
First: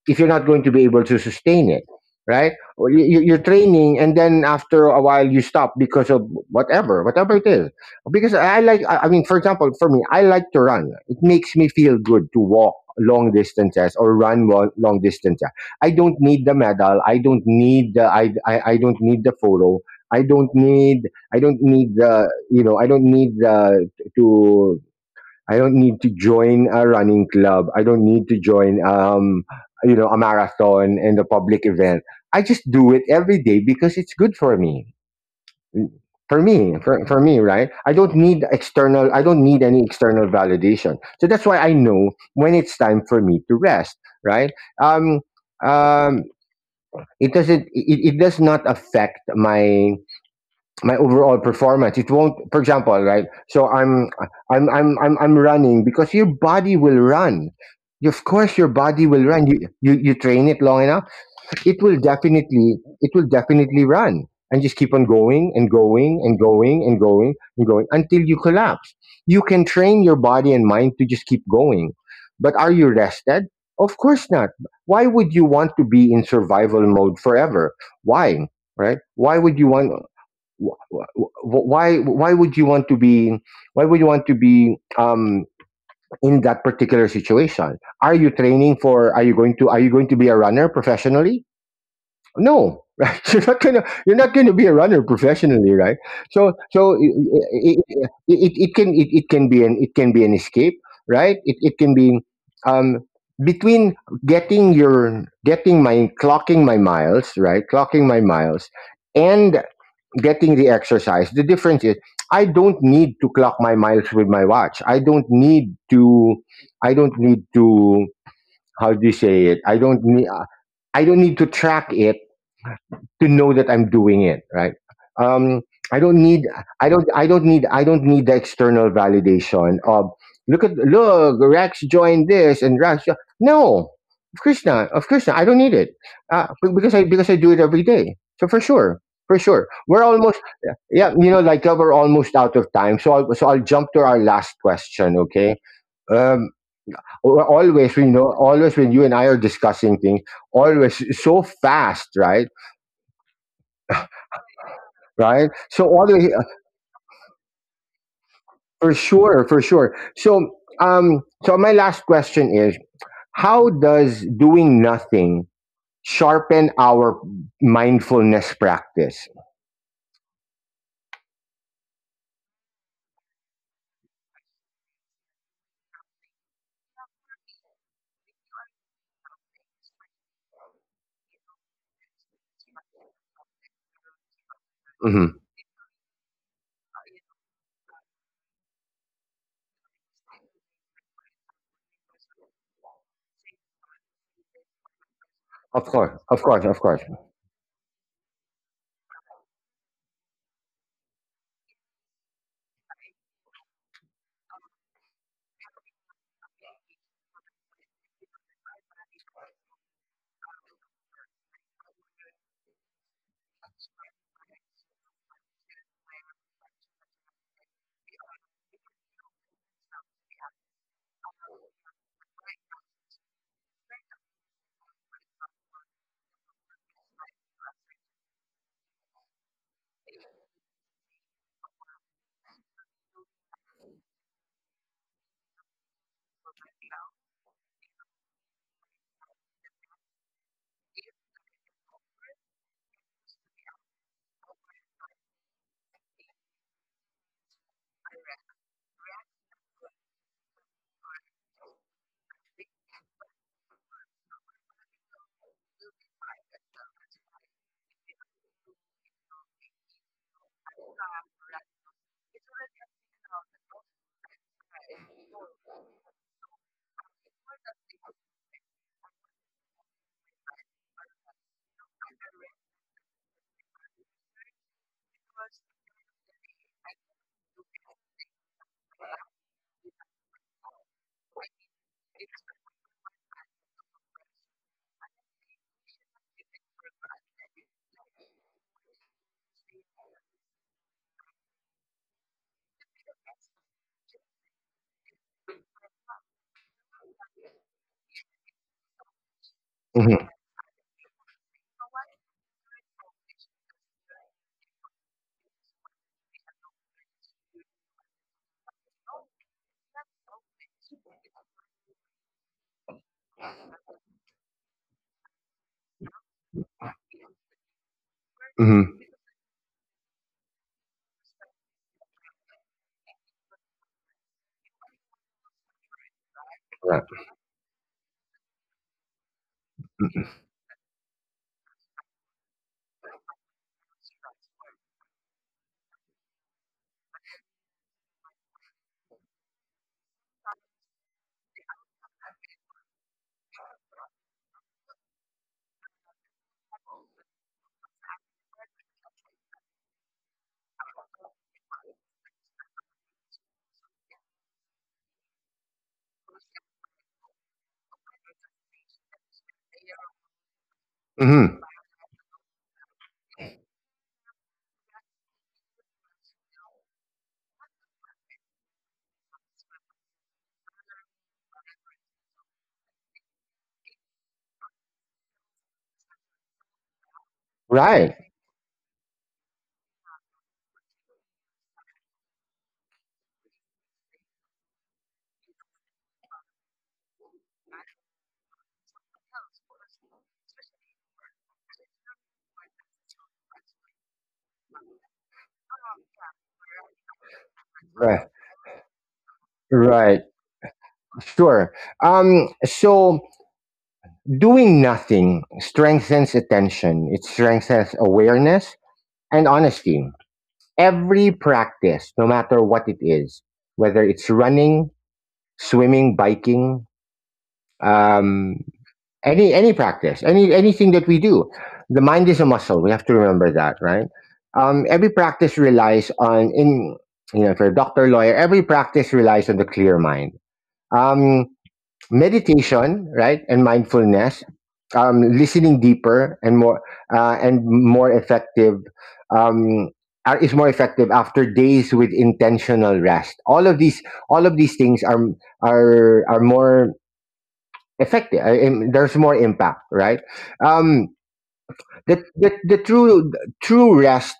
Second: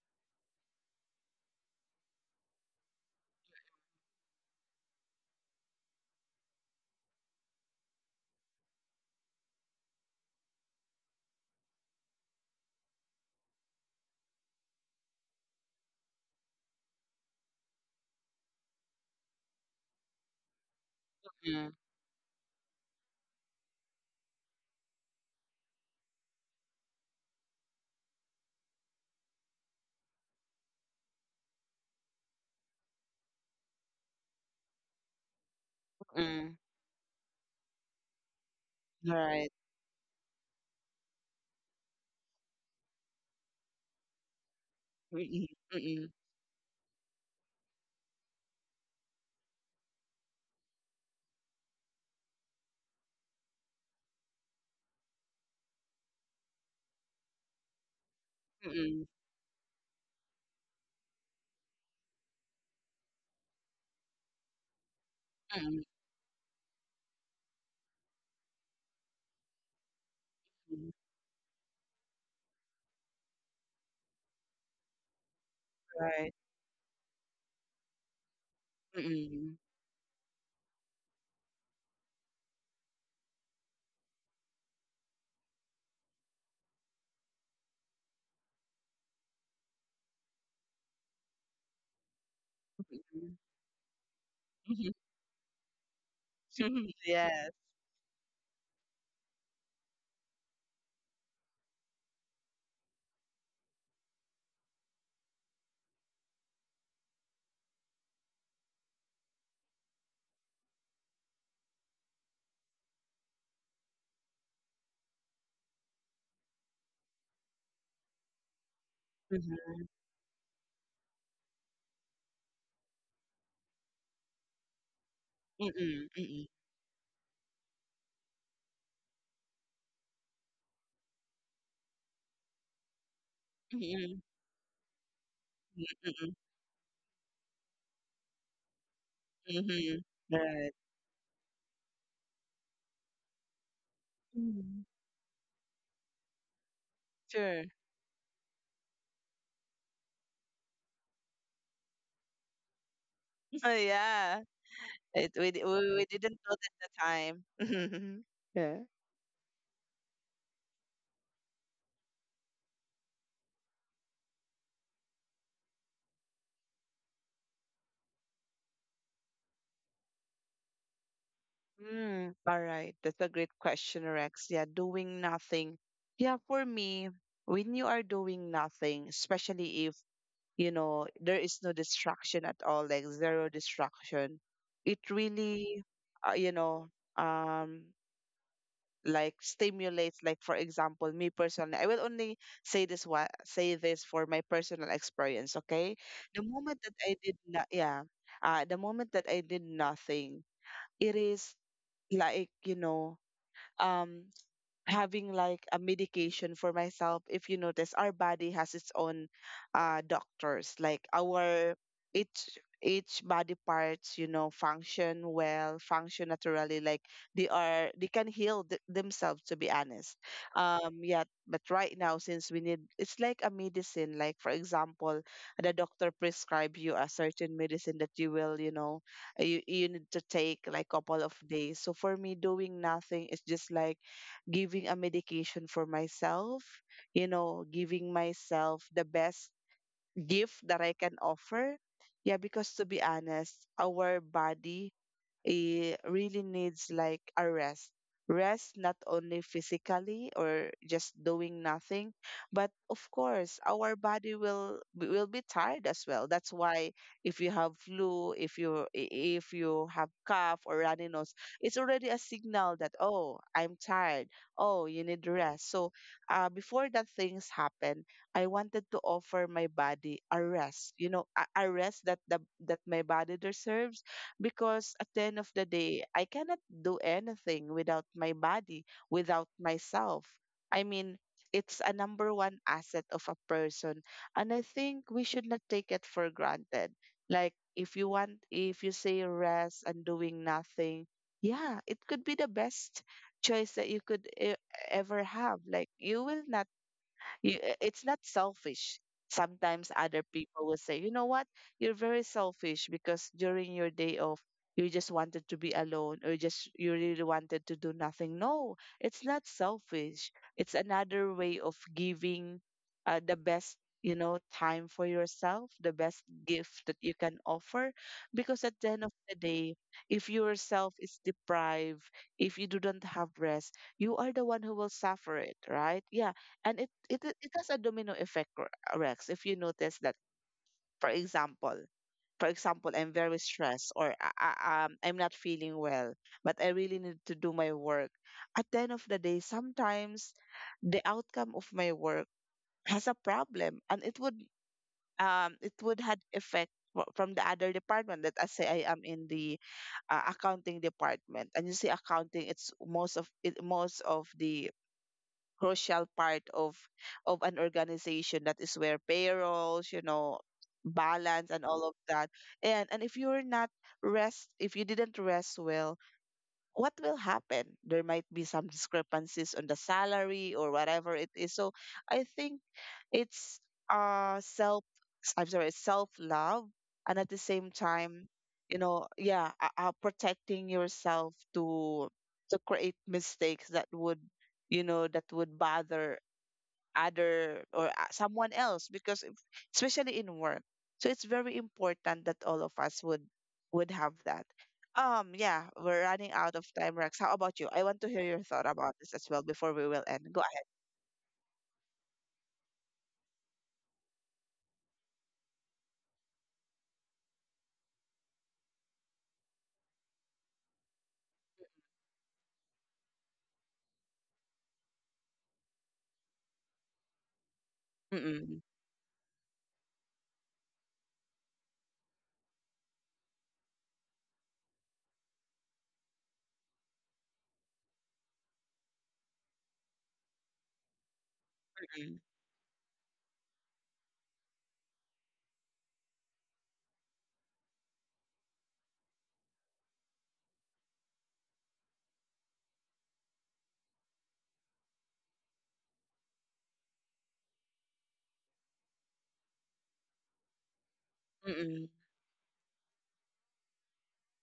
Speaker 1: if you're not going to be able to sustain it, right? Or you're training, and then after a while you stop because of, whatever, whatever it is. Because I mean, for example, for me, I like to run. It makes me feel good to walk long distances or long distances. I don't need the medal. I don't need the photo. I don't need. I don't
Speaker 2: Mm.
Speaker 1: need the. You know, to I don't need to join a running club. I don't need to join, you know, a marathon and a public event. I just do it every day because it's good for me. For
Speaker 2: Mm.
Speaker 1: me, for, for me, right? I don't need external I don't
Speaker 2: Right.
Speaker 1: need any external validation. So that's why I know when it's time for me to rest, right? Um
Speaker 2: Mm. Mm.
Speaker 1: um it doesn't it does not affect my overall performance. It won't, for example, right? So I'm running because your body will run. Of course, your
Speaker 2: Mm. Mm.
Speaker 1: body will run. You train it long enough, it will definitely, it will definitely run, and just keep on going and
Speaker 2: Mm.
Speaker 1: going and going and going and going until you collapse. You can train your body and
Speaker 2: Mm,
Speaker 1: mind to just keep going, but are you rested? Of course not. Why would you want to be in
Speaker 2: right.
Speaker 1: survival mode forever? Why, right? Why
Speaker 2: Mm-mm.
Speaker 1: would you want? wh- wh- why would you want to be why would you want to be um, in that particular situation? Are you training for, are you going to, are you going to be a runner professionally? No. Right,
Speaker 2: Mm-mm.
Speaker 1: you're not going to, you're not going to be a
Speaker 2: Mhm.
Speaker 1: runner professionally, right?
Speaker 2: Yes.
Speaker 1: It, it, it, it can be an it can be an escape, right? It can be um, between getting your getting my clocking my miles, right, clocking my miles and getting the exercise. The difference is I don't need to clock my miles with my watch. I don't need to. I don't need to. How do you say it? I
Speaker 2: Mhm.
Speaker 1: don't need. I don't need to track it to know that I'm doing it right. Um, I
Speaker 2: Mm-mm.
Speaker 1: don't need,
Speaker 2: Mm-mm.
Speaker 1: I don't need the external validation of, "Look at, look, Rex joined this, and Rex jo-" No,
Speaker 2: Mm-mm.
Speaker 1: of course not, of course not. I don't need it.
Speaker 2: Mm-mm.
Speaker 1: Because I, because I do it every day, so for sure, for sure we're
Speaker 2: Mhm.
Speaker 1: almost,
Speaker 2: Right.
Speaker 1: yeah, you know, we're almost out of time, so I'll jump to our last
Speaker 2: Mhm.
Speaker 1: question. Okay. um
Speaker 2: Sure.
Speaker 1: Always, you know, always when you and I are discussing things, always so fast, right?
Speaker 2: Yeah. It,
Speaker 1: Right?
Speaker 2: we, di-
Speaker 1: So all
Speaker 2: we
Speaker 1: the way,
Speaker 2: didn't know at the time. Yeah.
Speaker 1: for sure, for sure. So so my last question is: How does doing nothing sharpen our mindfulness practice?
Speaker 2: Mm, all right. That's a great question, Rex. Yeah, doing nothing. Yeah, for me, when you are doing nothing, especially, there is no distraction at all, like zero distraction. It
Speaker 1: Hmm.
Speaker 2: really uh, you know um like stimulates. Like, for example, me personally, I will only say this for my personal experience,
Speaker 1: Of
Speaker 2: okay?
Speaker 1: course, of
Speaker 2: the
Speaker 1: course, of
Speaker 2: moment that
Speaker 1: course.
Speaker 2: I did not Yeah, the moment that I did nothing, it is like, um having like a medication for myself. If you notice, our body has its own doctors, like our each body parts, function well, function naturally. Like, they can heal themselves, to be honest. Yeah, but right now, since we need it's like a medicine. Like, for example, the doctor prescribe you a certain medicine that you will you know you, you need to take, like, couple of days. So for me, doing nothing is just like giving a medication for myself, giving myself the best gift that I can offer. Yeah, because to be honest, our body, it really needs like a rest. Rest, not only physically or just doing nothing, but of course our body will be tired as well. That's why if you have flu, if you if you have cough or runny nose, it's already a signal that, oh, I'm tired. Oh, you need rest. So, before that things happen, I wanted to offer my body a rest. You know, a rest that the that my body deserves, because at the end of the day, I cannot do anything without my body, without myself. I mean, it's a number one asset of a person, and I think we should not take it for granted. Like, if you want, if you say rest and doing nothing, yeah, it could be the best choice that you could ever have. Like, you will not you, I- it's not selfish. Sometimes other
Speaker 1: Hmm.
Speaker 2: people will say, you know what, you're very selfish, because during your day off, you just wanted to be alone, or just you really wanted to do nothing. No, it's not selfish. It's another way of giving the best, time for yourself, the best gift that you can offer. Because at the
Speaker 1: Hmm.
Speaker 2: end of the day, if yourself is deprived, if you do not have rest, you are the one who will suffer it, right? Yeah, and it
Speaker 1: Right.
Speaker 2: it it has a domino effect, Rex. If you notice that, for example, I'm very stressed, or I'm not feeling well, but I really need to do my work. At the end of the day, sometimes the outcome of my work has a problem, and it would had effect from the other department. That I say, I am in the accounting department. And you see, accounting, it's most of the crucial part of an organization. That is where payrolls, balance,
Speaker 1: Hmm.
Speaker 2: and all of that. And if you didn't rest well, what will happen? There might be some discrepancies on the salary, or whatever it is. So I think it's self, I'm sorry, self love. And at the same time,
Speaker 1: Right.
Speaker 2: yeah, protecting yourself, to create mistakes that would you know that would bother other, or someone else, because especially in work. So it's very important that all of us would have that. Yeah, we're running out of time, Rex. How about you? I want to hear
Speaker 1: Right.
Speaker 2: your thought about this as well before we will end.
Speaker 1: Right.
Speaker 2: Go ahead.
Speaker 1: Sure. So doing nothing strengthens attention. It strengthens awareness and honesty. Every practice, no matter what it is, whether it's running, swimming, biking,
Speaker 2: Mm-mm.
Speaker 1: um, any practice, anything that we do, the mind is a muscle. We have to remember that, right? Every practice relies on in you know, if you're a doctor, lawyer, every practice relies on the clear mind. Um,
Speaker 2: Mm-mm.
Speaker 1: Meditation, right, and mindfulness, listening deeper and more, and more effective, um, is more effective after days with intentional rest. All of these, all of these things are, are more effective. There's more impact, right? um
Speaker 2: Mm-mm.
Speaker 1: the true rest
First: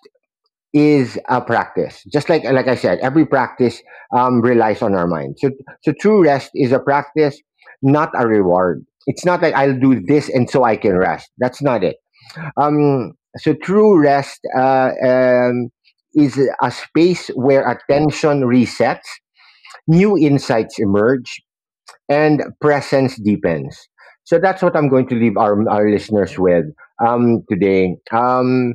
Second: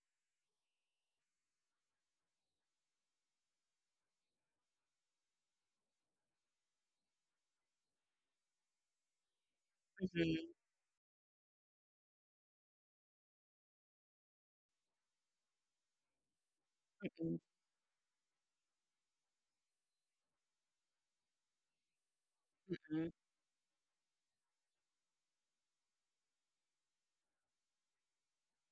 Speaker 1: is a practice. Just Like I said, every practice relies on our mind. So so true rest is a practice, not a reward. It's not like I'll do this and so I can rest. That's not it. So true rest is a space
Speaker 2: Mm-mm.
Speaker 1: where attention resets, new insights emerge, and
Speaker 2: Mm-mm.
Speaker 1: presence deepens. So that's what I'm going to leave our listeners with today.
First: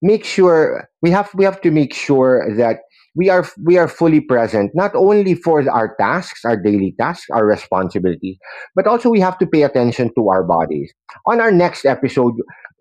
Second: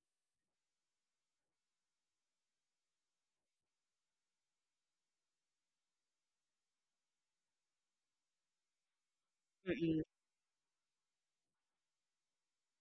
Speaker 1: Make sure we have, we have to make sure that we are fully present, not only for our daily tasks, our responsibilities, but also we have to pay
Speaker 2: Mm-mm. Mm-mm.
Speaker 1: attention to our bodies. On our next episode,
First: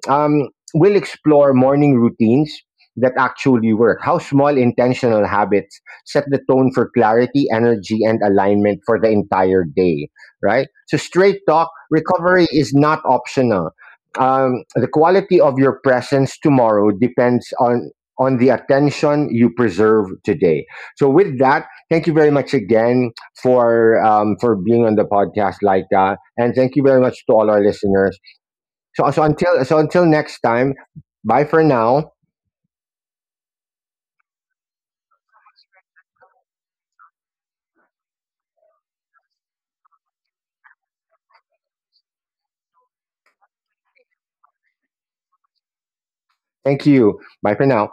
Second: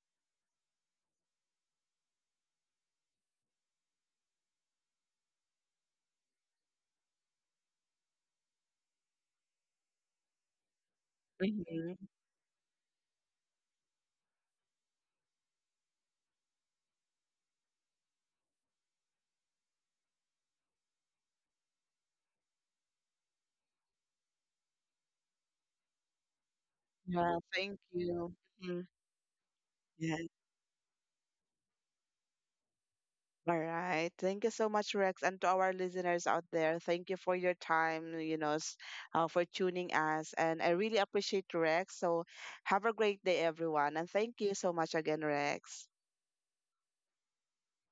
Speaker 1: um, we'll explore morning routines that actually work, how small intentional habits set the tone for clarity, energy, and alignment for the entire day, right? So straight talk:
Speaker 2: Mm-mm.
Speaker 1: recovery is not optional. The quality of your presence tomorrow depends on the attention you preserve today. So with that, thank you very much again for being on the podcast like that, and thank you very much to
Speaker 2: Yeah,
Speaker 1: all our
Speaker 2: thank
Speaker 1: listeners.
Speaker 2: you. Mhm.
Speaker 1: So until
Speaker 2: Yeah.
Speaker 1: next time, bye for now.
Speaker 2: All right. Thank you so much, Rex, and to our listeners out there. Thank you for your time, for tuning us. And I really appreciate Rex. So have a great day, everyone. And thank you so much again, Rex.
Speaker 1: Thank you. Bye for now.